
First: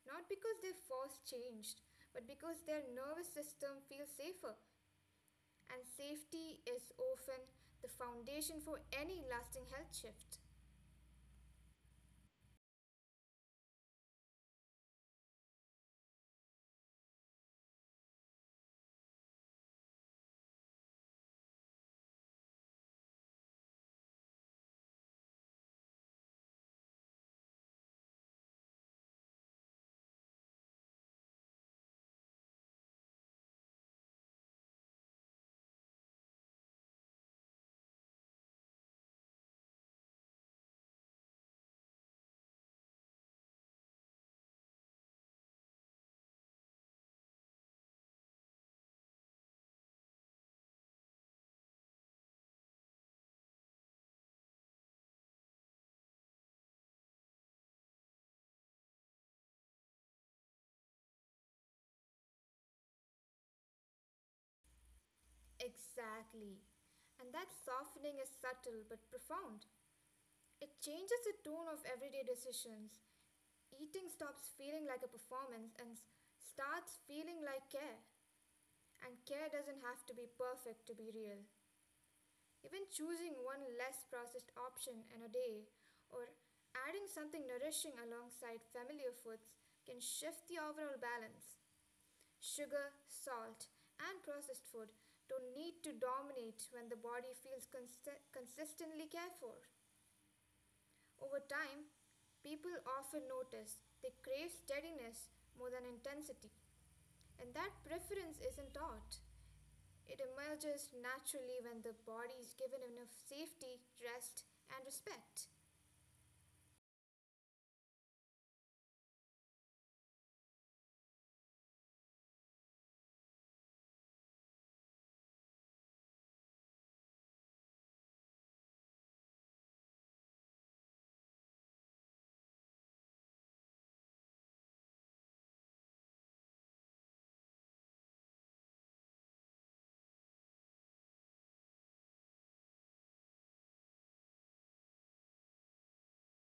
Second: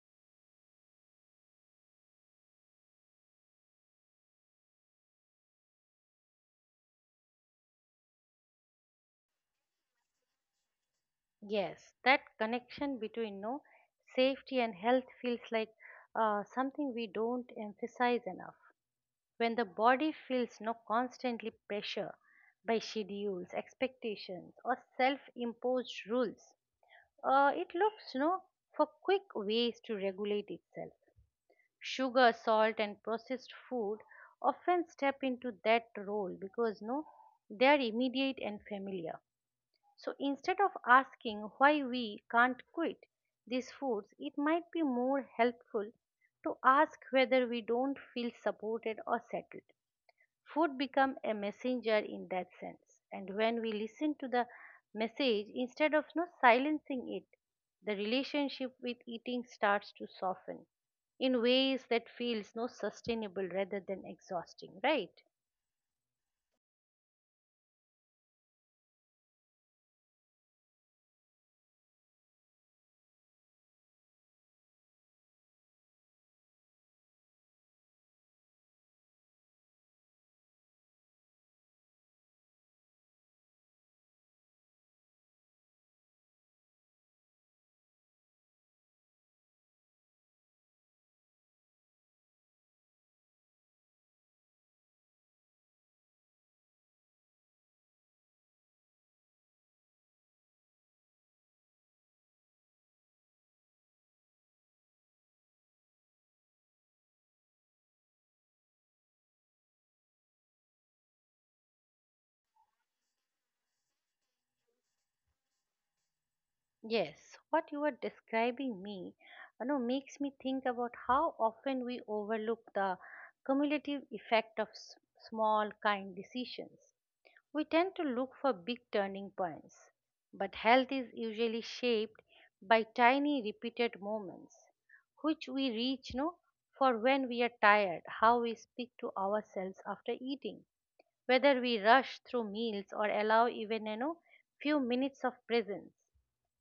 not because they force changed, but because their nervous system feels safer and safety is often the foundation for any lasting health shift. Yes, that connection between no safety and health feels like uh, something we don't emphasize enough. When the body feels no constantly pressure by schedules, expectations, or self-imposed rules, uh, it looks no for quick ways to regulate itself. Sugar, salt, and processed food often step into that role, because no they are immediate and familiar. So instead of asking why we can't quit these foods, it might be more helpful to ask whether we don't feel supported or settled. Food become a messenger in that sense. And when we listen to the message instead of no silencing it, the relationship with eating starts to soften in ways that feels no sustainable rather than exhausting, right? Exactly. And that softening is subtle but profound. It changes the tone of everyday decisions. Eating stops feeling like a performance and s- starts feeling like care. And care doesn't have to be perfect to be real. Even choosing one less processed option in a day or adding something nourishing alongside familiar foods can shift the overall balance. Sugar, salt, and processed food don't need to dominate when the body feels consi- consistently cared for. Over time, people often notice they crave steadiness more than intensity, and that preference isn't taught. It emerges naturally when the body is given enough safety, rest, and respect. Yes, what you are describing me, you know, makes me think about how often we overlook the cumulative effect of s- small kind decisions. We tend to look for big turning points, but health is usually shaped by tiny repeated moments, which we reach, no, for when we are tired, how we speak to ourselves after eating, whether we rush through meals or allow even, you know, few minutes of presence.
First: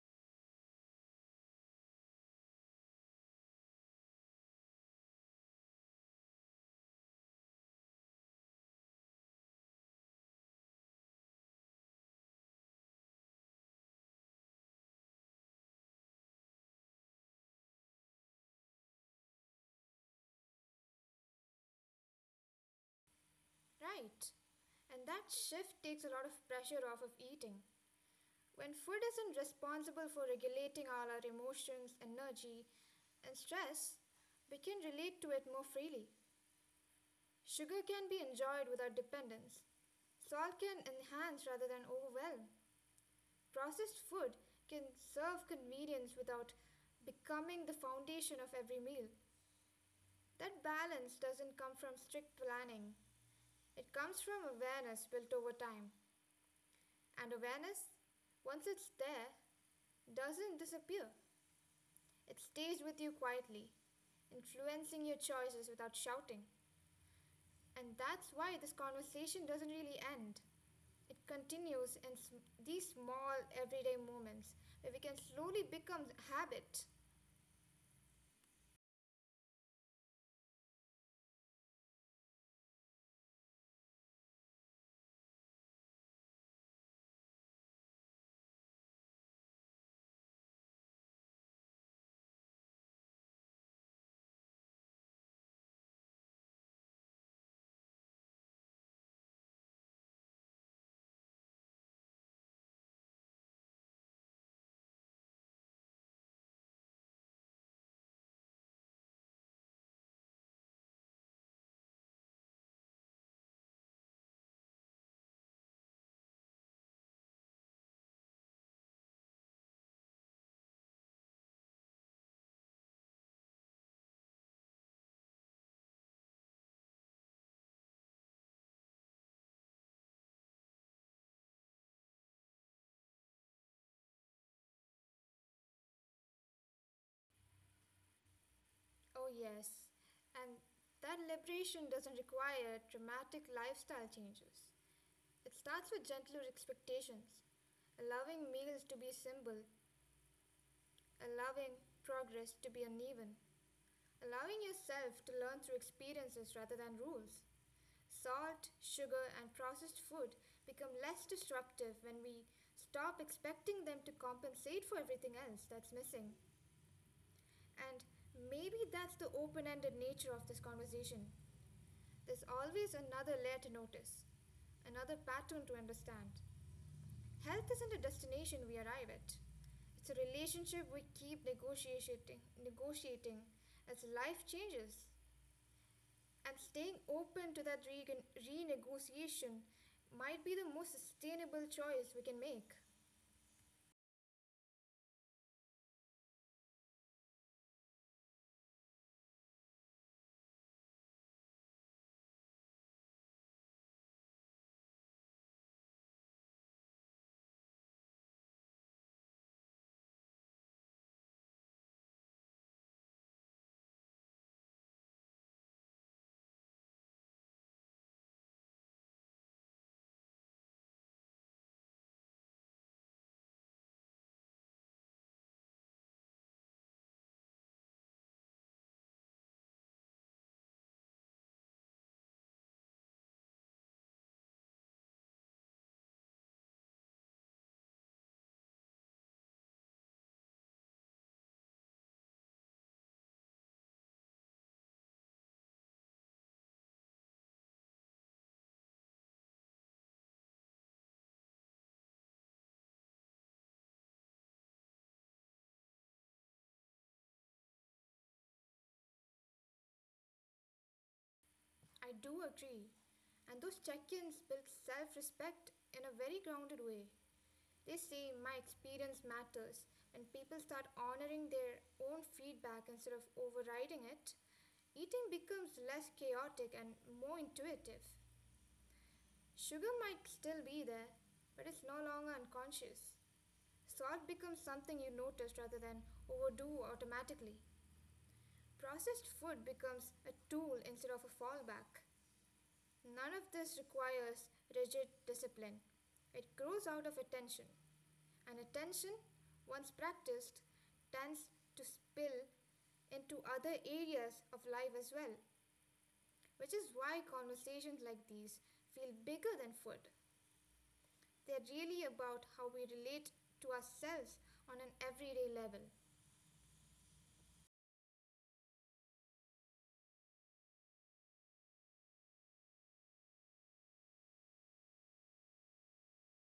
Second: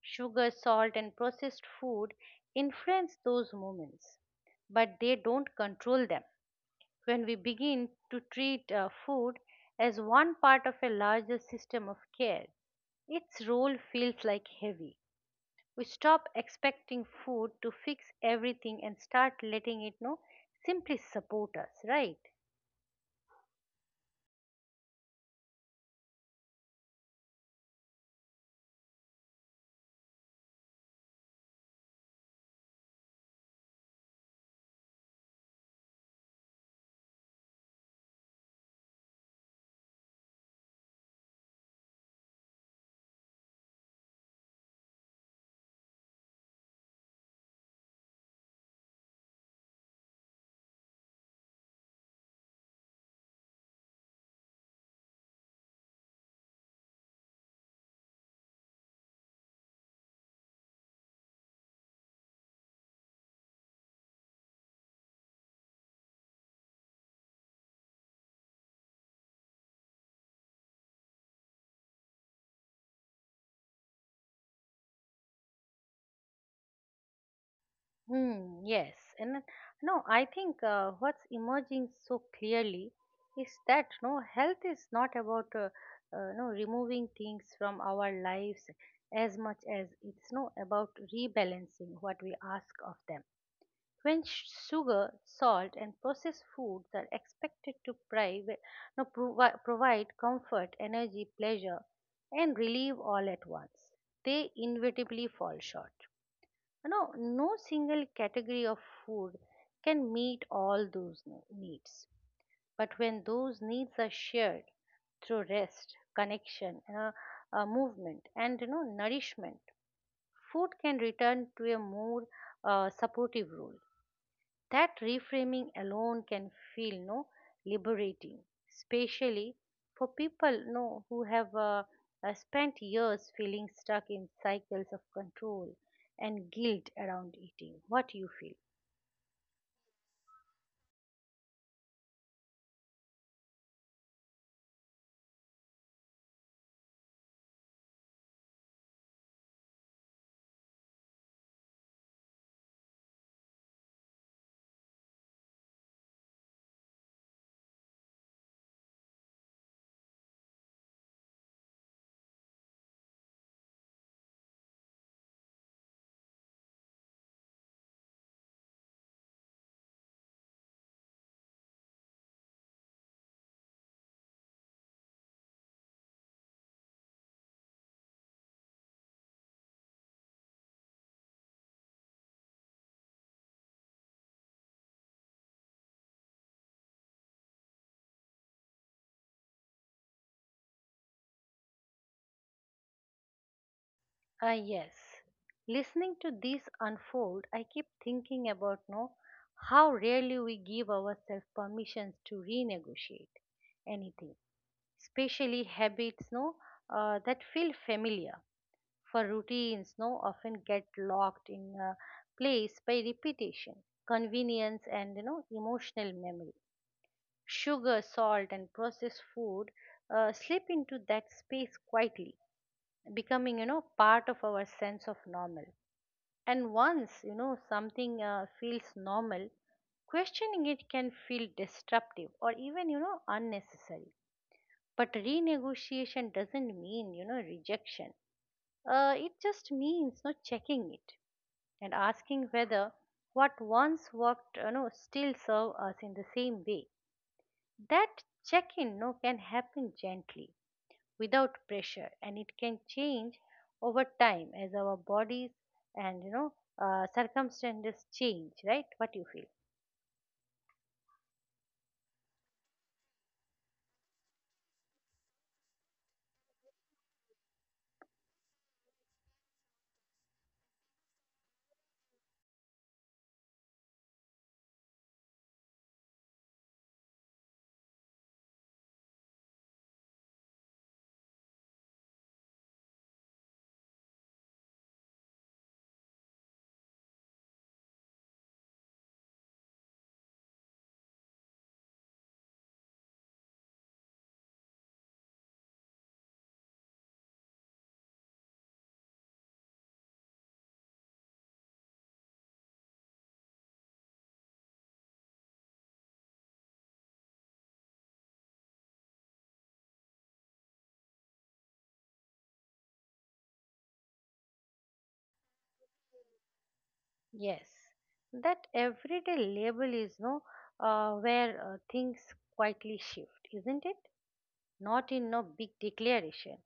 Sugar, salt, and processed food influence those moments, but they don't control them. When we begin to treat uh, food as one part of a larger system of care, its role feels like heavy. We stop expecting food to fix everything and start letting it know simply support us, right? Right. And that shift takes a lot of pressure off of eating. When food isn't responsible for regulating all our emotions, energy, and stress, we can relate to it more freely. Sugar can be enjoyed without dependence. Salt can enhance rather than overwhelm. Processed food can serve convenience without becoming the foundation of every meal. That balance doesn't come from strict planning, it comes from awareness built over time. And awareness, once it's there, doesn't disappear. It stays with you quietly, influencing your choices without shouting. And that's why this conversation doesn't really end. It continues in sm- these small everyday moments where we can slowly become habit. Hmm, yes. And no, I think, uh, what's emerging so clearly is that no health is not about uh, uh, no removing things from our lives, as much as it's no about rebalancing what we ask of them. When sh- sugar, salt, and processed foods are expected to prive, no, provi- provide comfort, energy, pleasure, and relief all at once, they inevitably fall short. no, No single category of food can meet all those ne- needs. But when those needs are shared through rest, connection, and a, a movement, and you know nourishment, food can return to a more uh, supportive role. That reframing alone can feel no liberating, especially for people no who have uh, uh, spent years feeling stuck in cycles of control and guilt around eating. What do you feel? Oh, yes. And that liberation doesn't require dramatic lifestyle changes. It starts with gentler expectations, allowing meals to be simple, allowing progress to be uneven, allowing yourself to learn through experiences rather than rules. Salt, sugar, and processed food become less destructive when we stop expecting them to compensate for everything else that's missing. And maybe that's the open ended nature of this conversation. There's always another layer to notice, another pattern to understand. Health isn't a destination we arrive at. It's a relationship we keep negotiating, negotiating as life changes. And staying open to that re renegotiation might be the most sustainable choice we can make. Ah, yes. Listening to this unfold, I keep thinking about no how rarely we give ourselves permissions to renegotiate anything, especially habits no uh, that feel familiar. For routines now often get locked in uh, place by repetition, convenience, and you know emotional memory. Sugar, salt, and processed food uh, slip into that space quietly, becoming you know part of our sense of normal. And once you know something uh, feels normal, questioning it can feel disruptive or even you know unnecessary. But renegotiation doesn't mean you know rejection. Uh, it just means not checking it, and asking whether what once worked, you know, still serve us in the same way. That check-in no, can happen gently without pressure, and it can change over time as our bodies and you know uh, circumstances change, right? What you feel? I do agree. And those check ins build self respect in a very grounded way. They say my experience matters, and people start honoring their own feedback instead of overriding it. Eating becomes less chaotic and more intuitive. Sugar might still be there, but it's no longer unconscious. Salt becomes something you notice rather than overdo automatically. Processed food becomes a tool instead of a fallback. None of this requires rigid discipline. It grows out of attention. And attention, once practiced, tends to spill into other areas of life as well, which is why conversations like these feel bigger than food. They're really about how we relate to ourselves on an everyday level. Yes, that everyday label is no uh, where uh, things quietly shift, isn't it? Not in no big declaration,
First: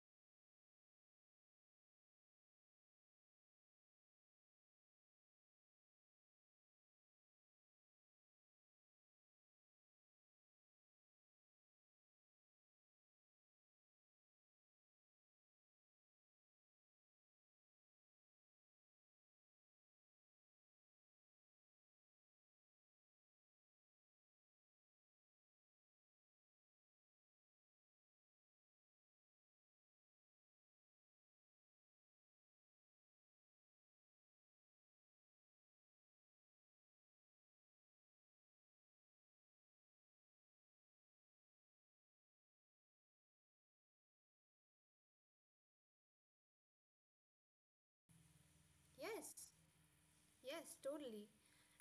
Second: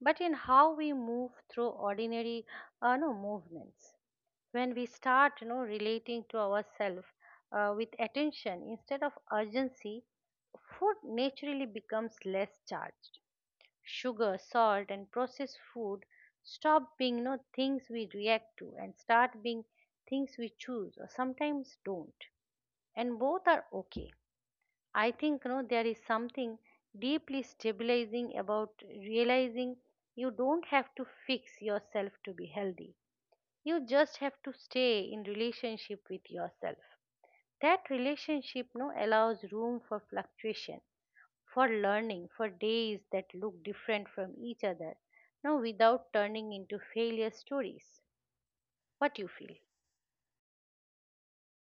but in how we move through ordinary uh, no, movements. When we start you know, relating to ourselves uh, with attention instead of urgency, food naturally becomes less charged. Sugar, salt, and processed food stop being you know, things we react to and start being things we choose or sometimes don't. And both are okay. I think, no, there is something deeply stabilizing about realizing you don't have to fix yourself to be healthy. You just have to stay in relationship with yourself. That relationship no allows room for fluctuation, for learning, for days that look different from each other, no without turning into failure stories. What you Yes, feel? yes, totally.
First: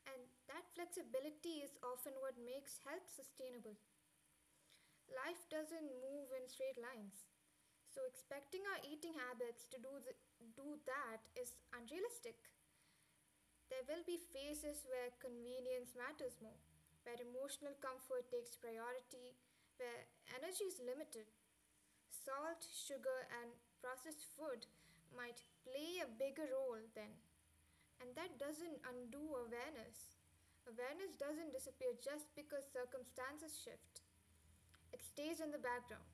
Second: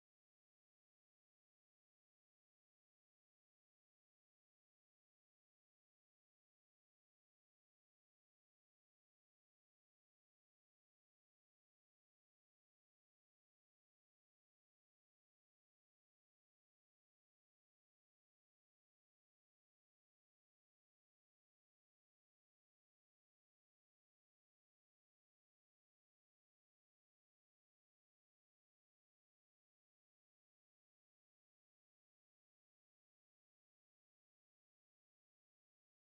And that flexibility is often what makes health sustainable. Life doesn't move in straight lines, so expecting our eating habits to do, th- do that is unrealistic. There will be phases where convenience matters more, where emotional comfort takes priority, where energy is limited. Salt, sugar, and processed food might play a bigger role then, and that doesn't undo awareness. Awareness doesn't disappear just because circumstances shift. It stays in the background,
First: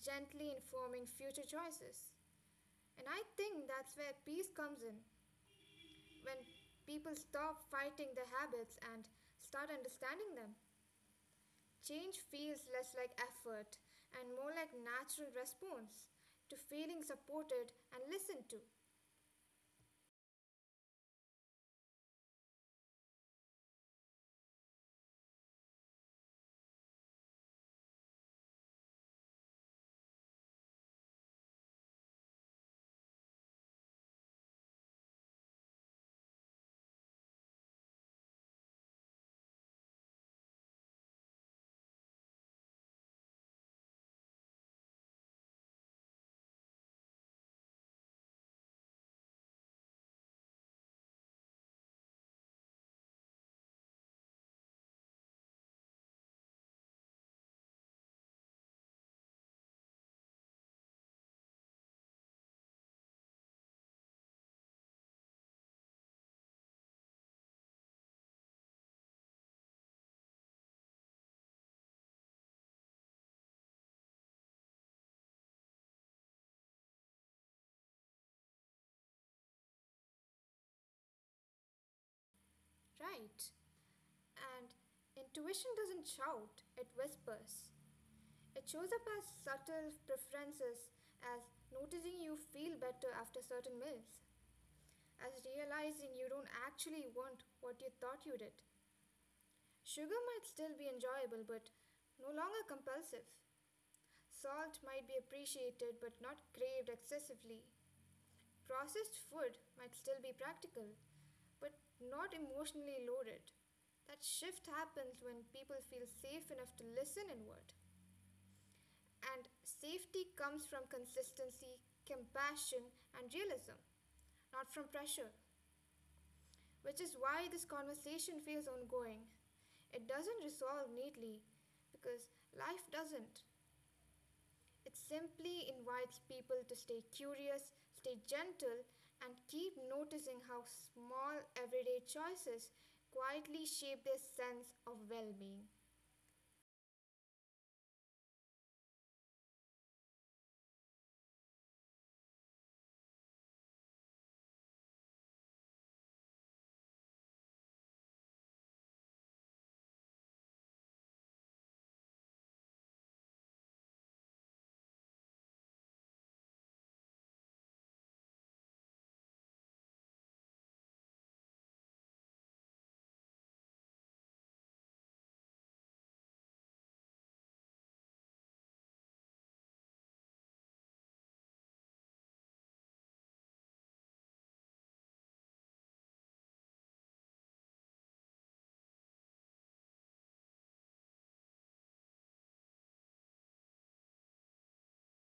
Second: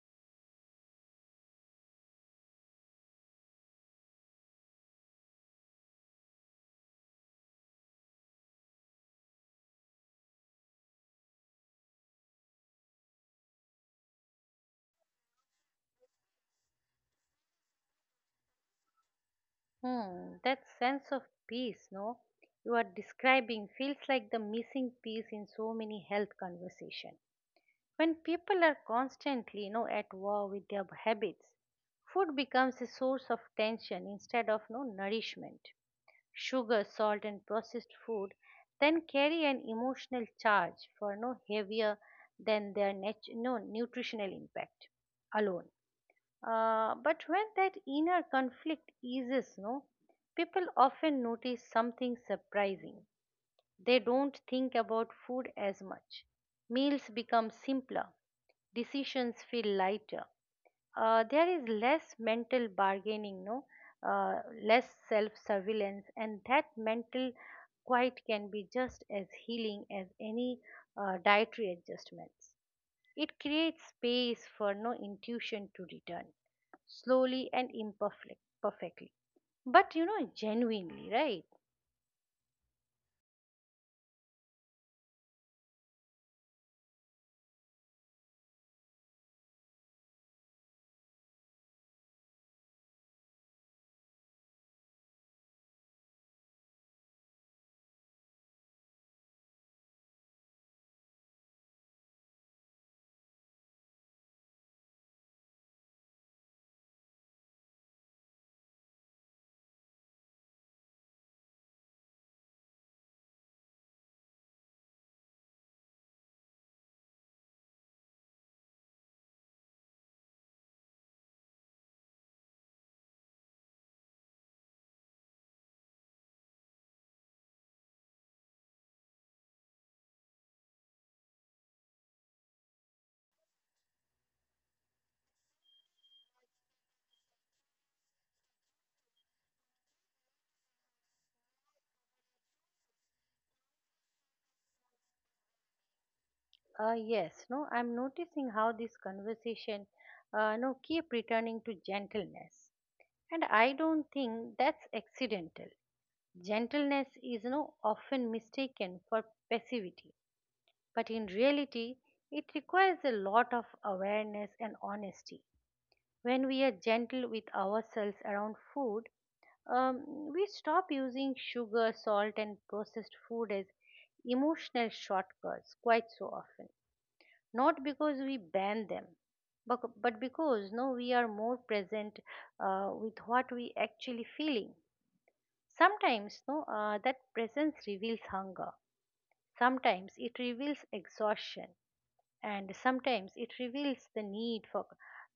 gently informing future choices. And I think that's where peace comes in, when people stop fighting their habits and start understanding them. Change feels less like effort and more like natural response to feeling supported and listened to, Hmm, that sense of peace, no, you are describing feels like the missing piece in so many health conversations. When people are constantly, you know, at war with their habits, food becomes a source of tension instead of no nourishment. Sugar, salt, and processed food then carry an emotional charge for no heavier than their nat- no nutritional impact alone. Uh, but when that inner conflict eases, no, people often notice something surprising. They don't think about food as much. Meals become simpler. Decisions feel lighter. Uh, there is less mental bargaining, no, uh, less self-surveillance, and that mental quiet can be just as healing as any uh, dietary adjustments. It creates space for no intuition to return slowly and imperfect perfectly, but you know genuinely, right? right? And intuition doesn't shout, it whispers. It shows up as subtle preferences, as noticing you feel better after certain meals, as realizing you don't actually want what you thought you did. Sugar might still be enjoyable, but no longer compulsive. Salt might be appreciated, but not craved excessively. Processed food might still be practical, but not emotionally loaded. That shift happens when people feel safe enough to listen inward. And safety comes from consistency, compassion, and realism, not from pressure, which is why this conversation feels ongoing. It doesn't resolve neatly because life doesn't. It simply invites people to stay curious, stay gentle, and keep noticing how small everyday choices quietly shape their sense of well being. Uh, yes, no I'm noticing how this conversation uh, no keep returning to gentleness, and I don't think that's accidental. Gentleness is no often mistaken for passivity, but in reality it requires a lot of awareness and honesty. When we are gentle with ourselves around food, Um, we stop using sugar, salt, and processed food as emotional shortcuts quite so often. Not because we ban them, but, but because no, we are more present uh, with what we actually feeling. Sometimes no, uh, that presence reveals hunger. Sometimes it reveals exhaustion, and sometimes it reveals the need for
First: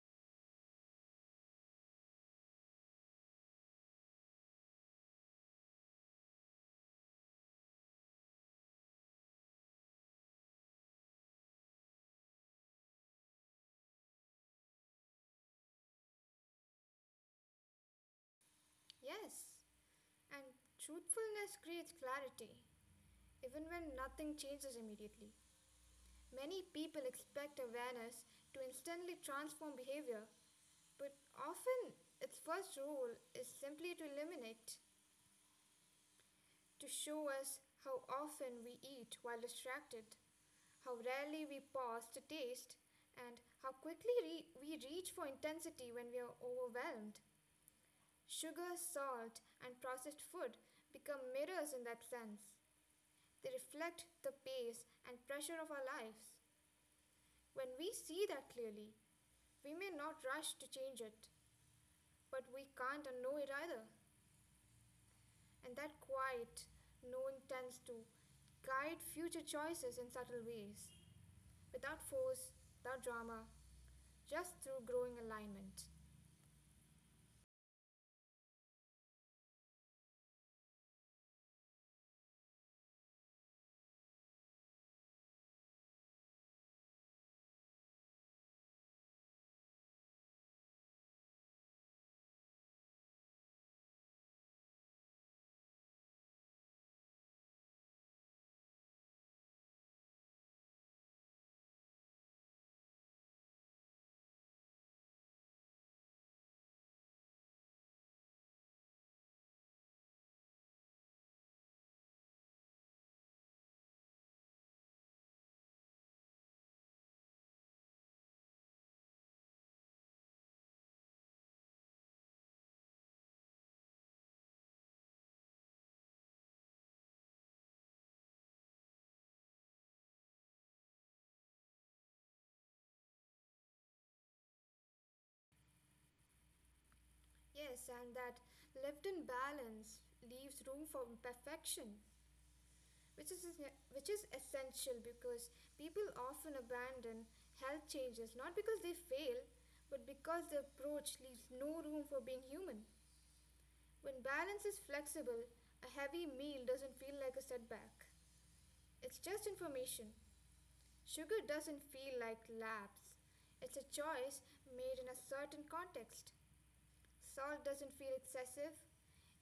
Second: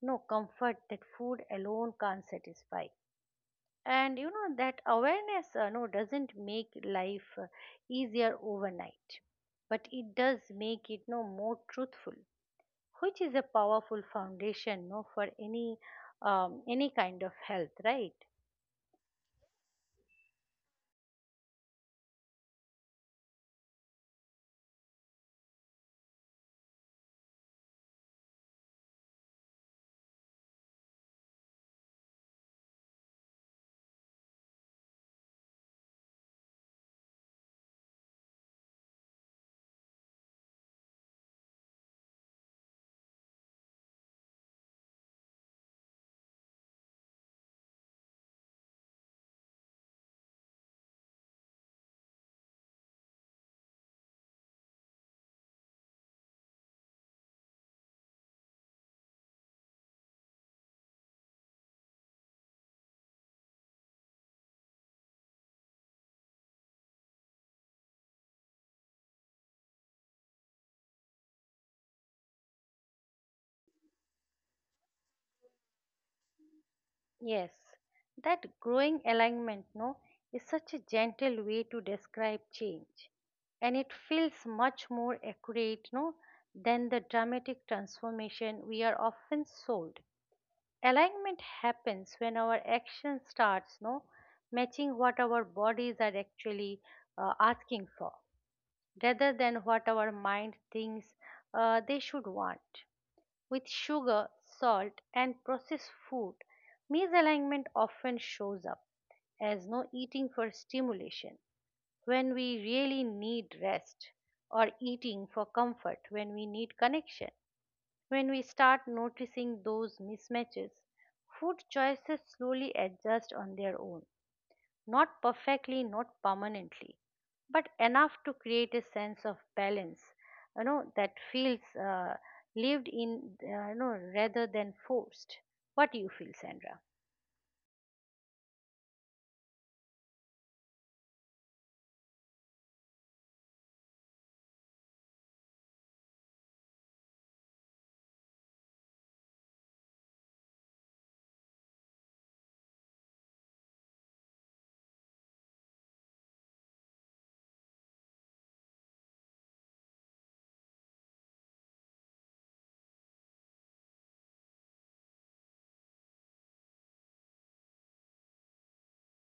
no comfort that food alone can't satisfy. And you know that awareness uh, no doesn't make life uh, easier overnight, but it does make it no more truthful, which is a powerful foundation no for any um, any kind of health, right? Yes, and truthfulness creates clarity, even when nothing changes immediately. Many people expect awareness to instantly transform behavior, but often its first role is simply to eliminate, to show us how often we eat while distracted, how rarely we pause to taste, and how quickly re- we reach for intensity when we are overwhelmed. Sugar, salt, and processed food become mirrors in that sense. They reflect the pace and pressure of our lives. When we see that clearly, we may not rush to change it, but we can't unknow it either. And that quiet knowing tends to guide future choices in subtle ways, without force, without drama, just through growing alignment. Yes, that growing alignment no is such a gentle way to describe change, and it feels much more accurate no than the dramatic transformation we are often sold. Alignment happens when our action starts no matching what our bodies are actually uh, asking for, rather than what our mind thinks uh, they should want. With sugar, salt, and processed food, misalignment often shows up as no eating for stimulation when we really need rest, or eating for comfort when we need connection. When we start noticing those mismatches, food choices slowly adjust on their own. Not perfectly, not permanently, but enough to create a sense of balance, you know, that feels uh, lived in, uh, you know, rather than forced. What do you feel, Sandra? Yes, and that lived in balance leaves room for imperfection, which is which is essential because people often abandon health changes not because they fail, but because the approach leaves no room for being human. When balance is flexible, a heavy meal doesn't feel like a setback. It's just information. Sugar doesn't feel like lapse. It's a choice made in a certain context. Salt doesn't feel excessive.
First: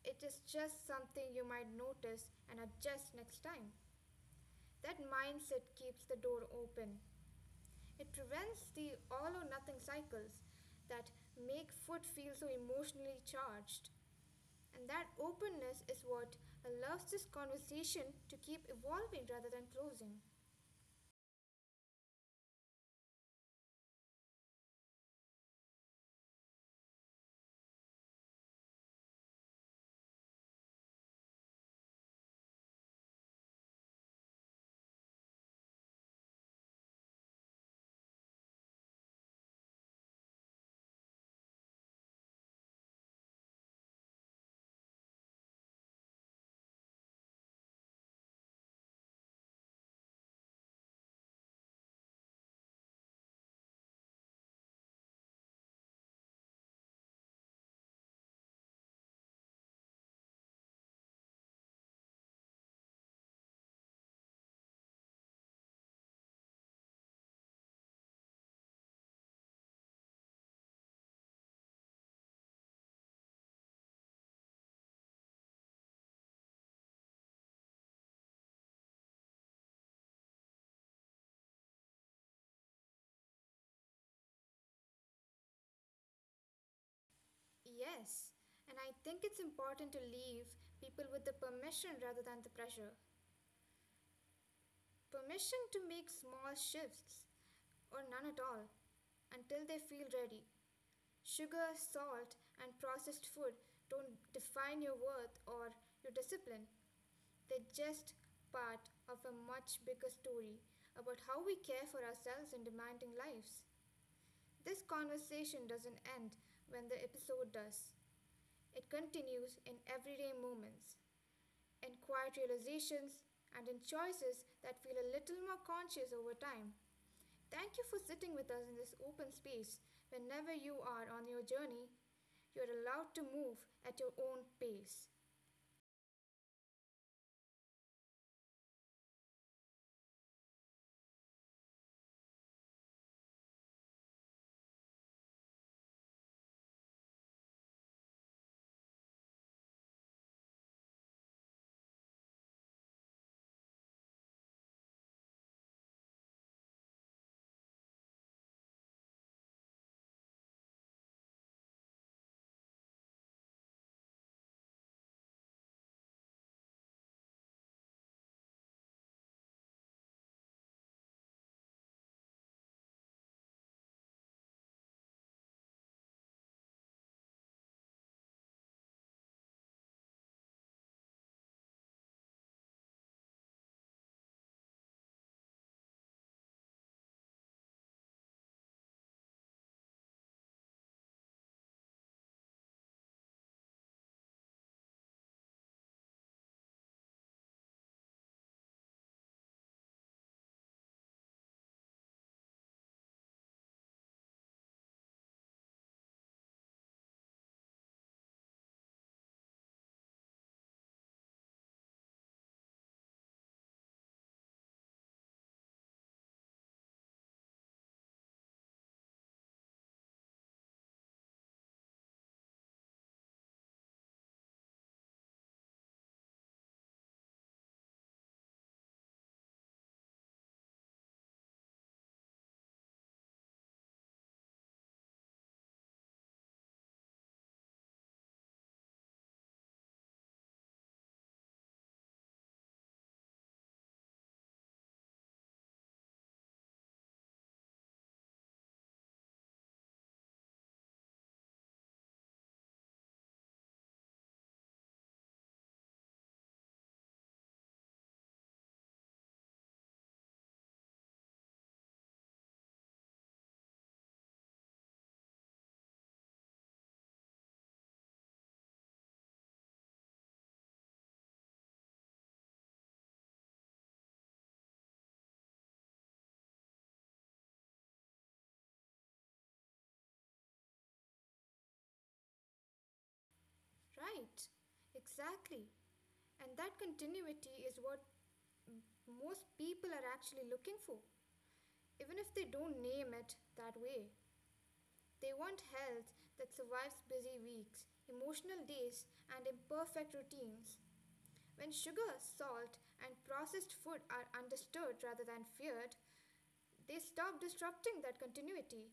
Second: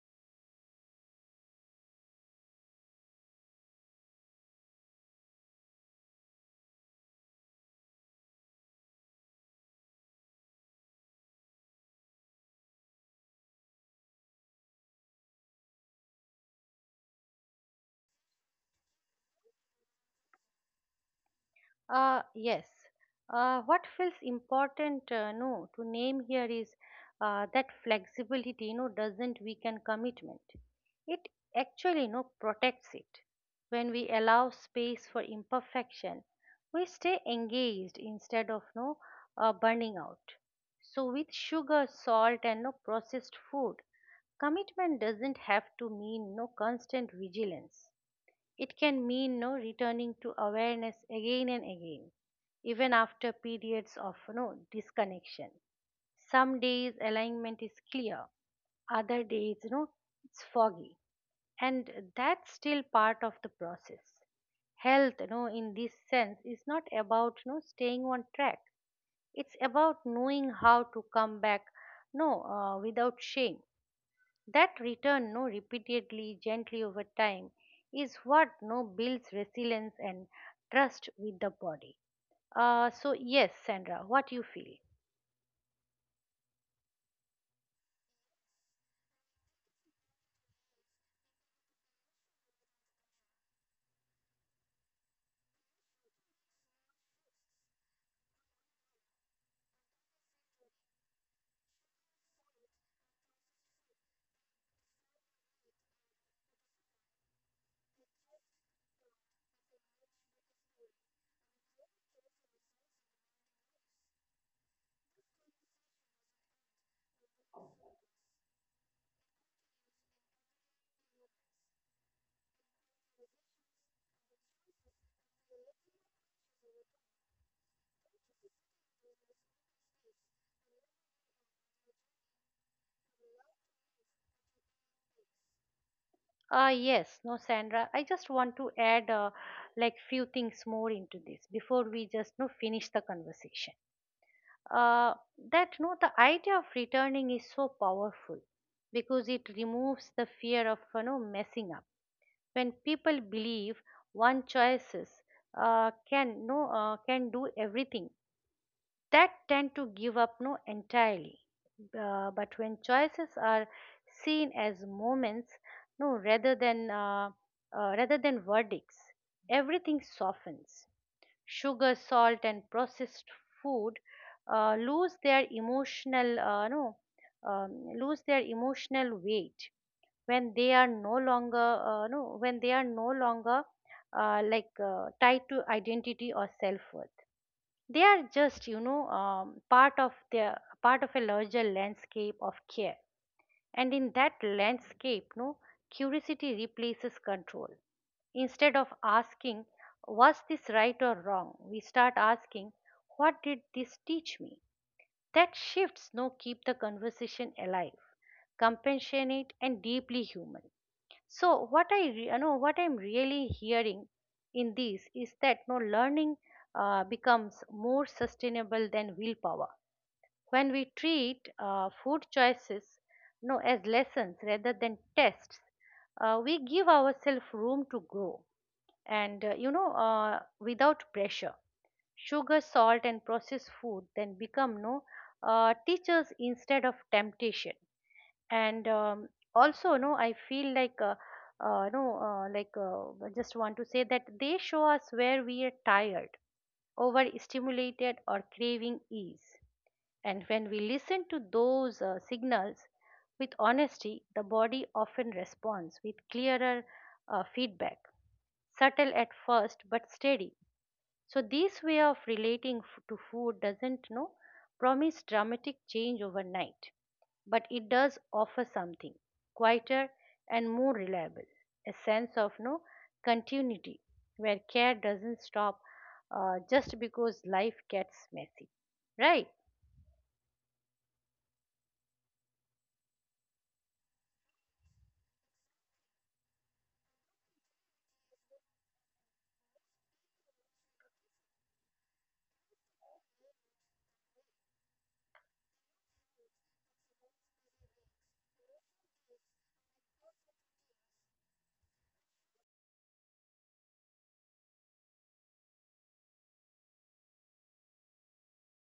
It is just something you might notice and adjust next time. That mindset keeps the door open. It prevents the all or nothing cycles that make food feel so emotionally charged. And that openness is what allows this conversation to keep evolving rather than closing. Uh, yes. Uh, what feels important, uh, no, to name here is uh, that flexibility, you know, doesn't weaken commitment. It actually, you know, protects it. When we allow space for imperfection, we stay engaged instead of, no, uh, burning out. So with sugar, salt, and no processed food, commitment doesn't have to mean no constant vigilance. It can mean no returning to awareness again and again, even after periods of no disconnection. Some days alignment is clear, other days you know it's foggy, and that's still part of the process. Health, you know, in this sense, is not about you know staying on track. It's about knowing how to come back, no, uh, without shame. That return no, repeatedly, gently over time, is what no builds resilience and trust with the body. Uh, so yes, Sandra, what you feel? Yes, and I think it's important to leave people with the permission rather than the pressure. Permission to make small shifts, or none at all, until they feel ready. Sugar, salt, and processed food don't define your worth or your discipline. They're just part of a much bigger story about how we care for ourselves in demanding lives. This conversation doesn't end when the episode does. It continues in everyday moments, in quiet realizations, and in choices that feel a little more conscious over time. Thank you for sitting with us in this open space. Whenever you are on your journey, you're allowed to move at your own pace. Uh, yes, no, Sandra. I just want to add uh, like few things more into this before we just no finish the conversation. Uh, that no, the idea of returning is so powerful because it removes the fear of you know messing up. When people believe one choices uh, can no uh, can do everything, that tend to give up no entirely. Uh, but when choices are seen as moments, no, rather than uh, uh, rather than verdicts, everything softens. Sugar, salt, and processed food uh, lose their emotional uh, no um, lose their emotional weight when they are no longer uh, no when they are no longer uh, like uh, tied to identity or self-worth. They are just you know um, part of their part of a larger landscape of care. And in that landscape, no, curiosity replaces control. Instead of asking was this right or wrong, we start asking what did this teach me. That shifts no keep the conversation alive, compassionate and deeply human. So what I re- you know what I'm really hearing in this is that no learning uh, becomes more sustainable than willpower, when we treat uh, food choices no as lessons rather than tests. Uh, we give ourselves room to grow and uh, you know uh, without pressure. Sugar, salt, and processed food then become no uh, teachers instead of temptation. And um, also, no, I feel like uh, uh, no uh, like uh, I just want to say that they show us where we are tired, overstimulated, or craving ease. And when we listen to those uh, signals with honesty, the body often responds with clearer uh, feedback, subtle at first but steady. So this way of relating f- to food doesn't you know promise dramatic change overnight, but it does offer something quieter and more reliable, a sense of no continuity, where care doesn't stop uh, just because life gets messy, right? Right? Exactly. And that continuity is what m- most people are actually looking for, even if they don't name it that way. They want health that survives busy weeks, emotional days, and imperfect routines. When sugar, salt, and processed food are understood rather than feared, they stop disrupting that continuity.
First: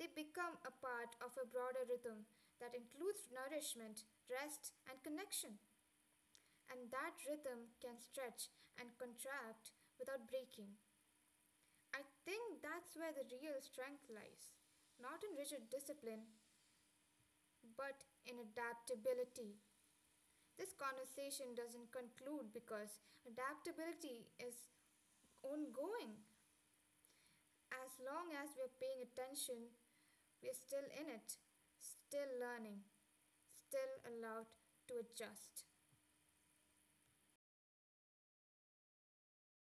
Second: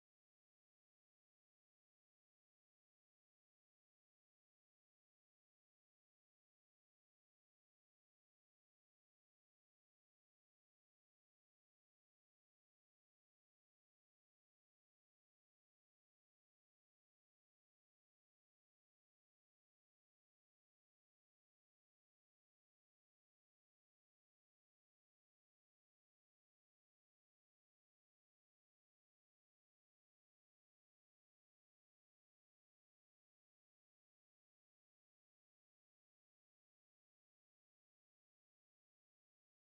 They become a part of a broader rhythm that includes nourishment, rest, and connection. And that rhythm can stretch and contract without breaking. I think that's where the real strength lies, not in rigid discipline, but in adaptability. This conversation doesn't conclude because adaptability is ongoing. As long as we're paying attention, we're still in it, still learning, still allowed to adjust.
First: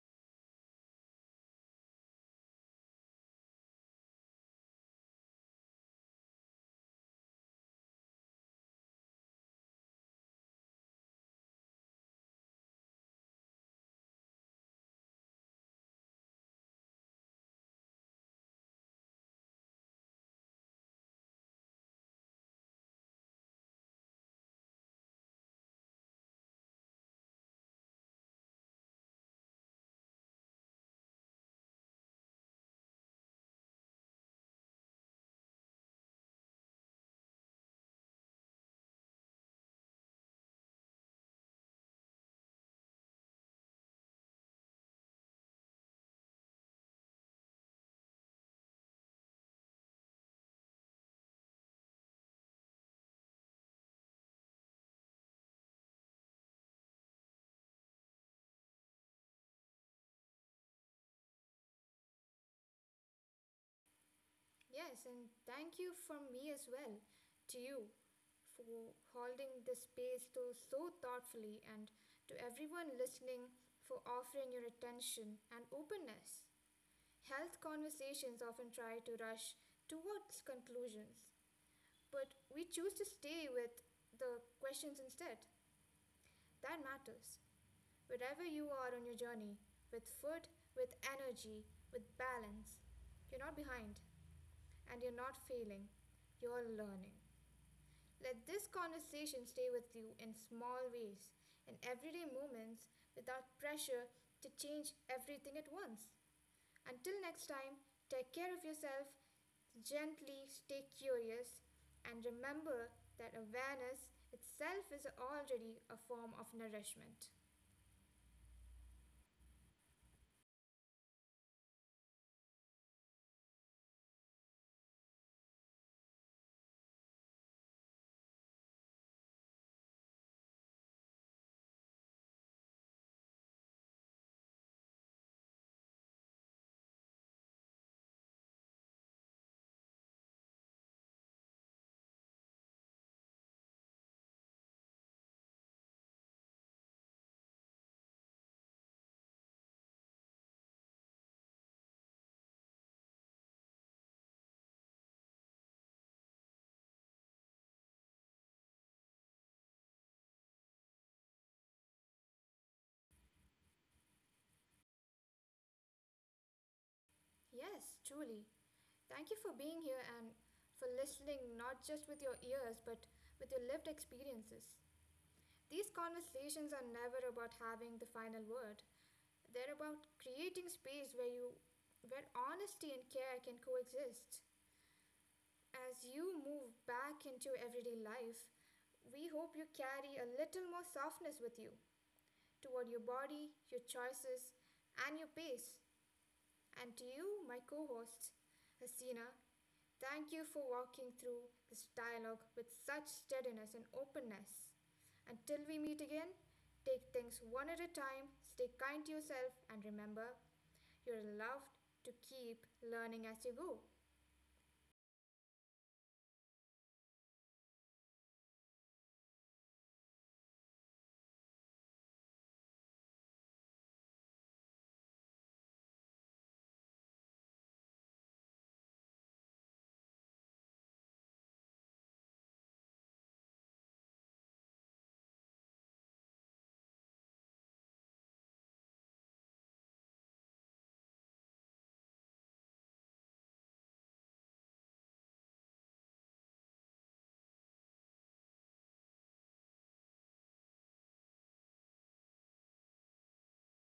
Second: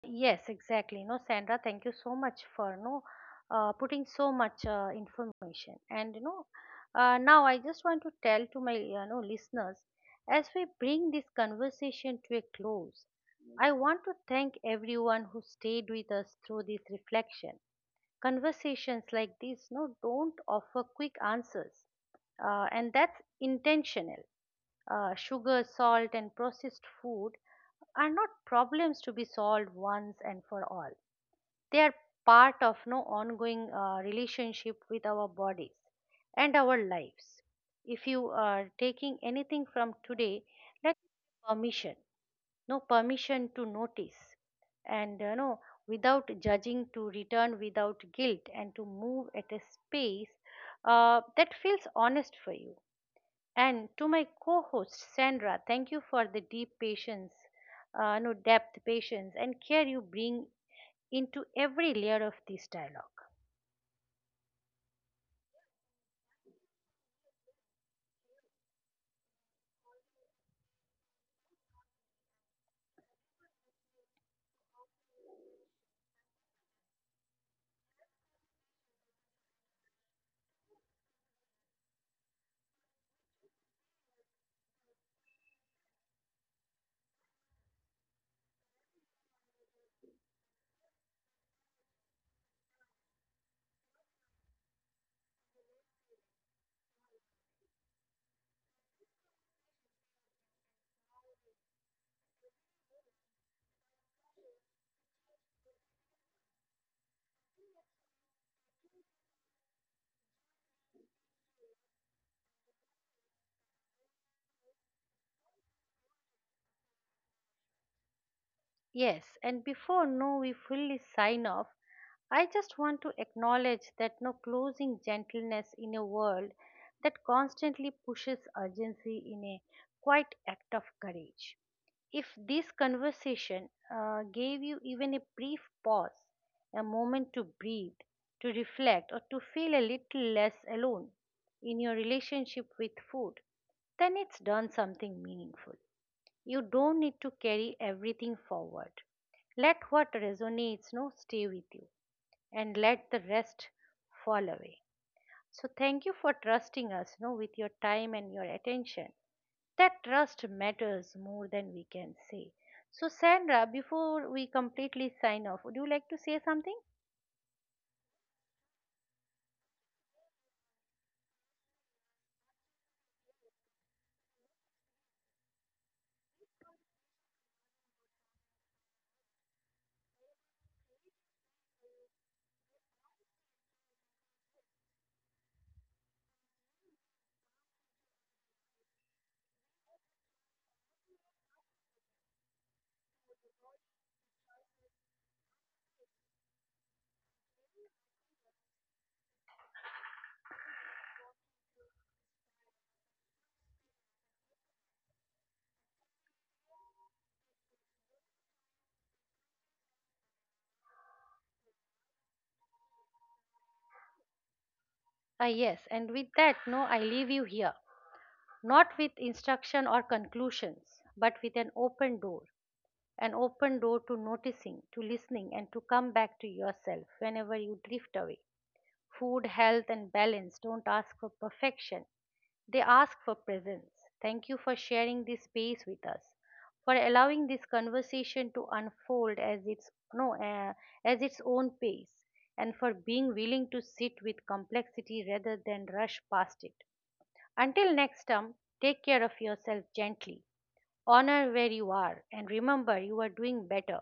Yes, exactly. No, Sandra, thank you so much for no uh, putting so much uh, information. And you know, uh, now I just want to tell to my you know listeners, as we bring this conversation to a close, I want to thank everyone who stayed with us through this reflection. Conversations like these, no, don't offer quick answers, uh, and that's intentional. Uh, sugar, salt, and processed food are not problems to be solved once and for all. They are part of no ongoing uh, relationship with our bodies and our lives. If you are taking anything from today, let it be permission, no, permission to notice and, you know without judging, to return without guilt, and to move at a space uh, that feels honest for you. And to my co-host Sandra, thank you for the deep patience, uh, no, depth patience and care you bring into every layer of this dialogue. Yes, and thank you from me as well to you for holding this space so, so thoughtfully, and to everyone listening for offering your attention and openness. Health conversations often try to rush towards conclusions, but we choose to stay with the questions instead. That matters. Wherever you are on your journey, with food, with energy, with balance, you're not behind and you're not failing, you're learning. Let this conversation stay with you in small ways, in everyday moments, without pressure to change everything at once. Until next time, take care of yourself, gently stay curious, and remember that awareness itself is already a form of nourishment. Yes, and before, no, we fully sign off, I just want to acknowledge that no closing gentleness in a world that constantly pushes urgency in a quite act of courage. If this conversation uh, gave you even a brief pause, a moment to breathe, to reflect, or to feel a little less alone in your relationship with food, then it's done something meaningful. You don't need to carry everything forward. Let what resonates no stay with you, and let the rest fall away. So thank you for trusting us no with your time and your attention. That trust matters more than we can say. So Sandra, before we completely sign off, would you like to say something? Yes, truly. Thank you for being here and for listening not just with your ears but with your lived experiences. These conversations are never about having the final word. They're about creating space where you where honesty and care can coexist. As you move back into everyday life, we hope you carry a little more softness with you toward your body, your choices, and your pace, and to you, my co host Hasina. Thank you for walking through this dialogue with such steadiness and openness. Until we meet again, take things one at a time, stay kind to yourself, and remember, you're loved to keep learning as you go. Ah, yes, and with that, no, I leave you here, not with instruction or conclusions, but with an open door, an open door to noticing, to listening, and to come back to yourself whenever you drift away. Food, health, and balance don't ask for perfection, they ask for presence. Thank you for sharing this space with us, for allowing this conversation to unfold as its no uh, as its own pace, and for being willing to sit with complexity rather than rush past it. Until next time, take care of yourself gently. Honor where you are and remember you are doing better.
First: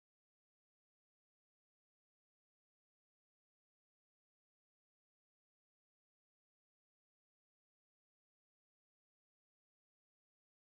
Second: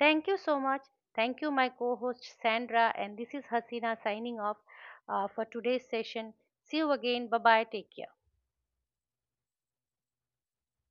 Thank you so much. Thank you, my co host Sandra. And this is Hasina signing off uh, for today's session. See you again. Bye bye. Take care.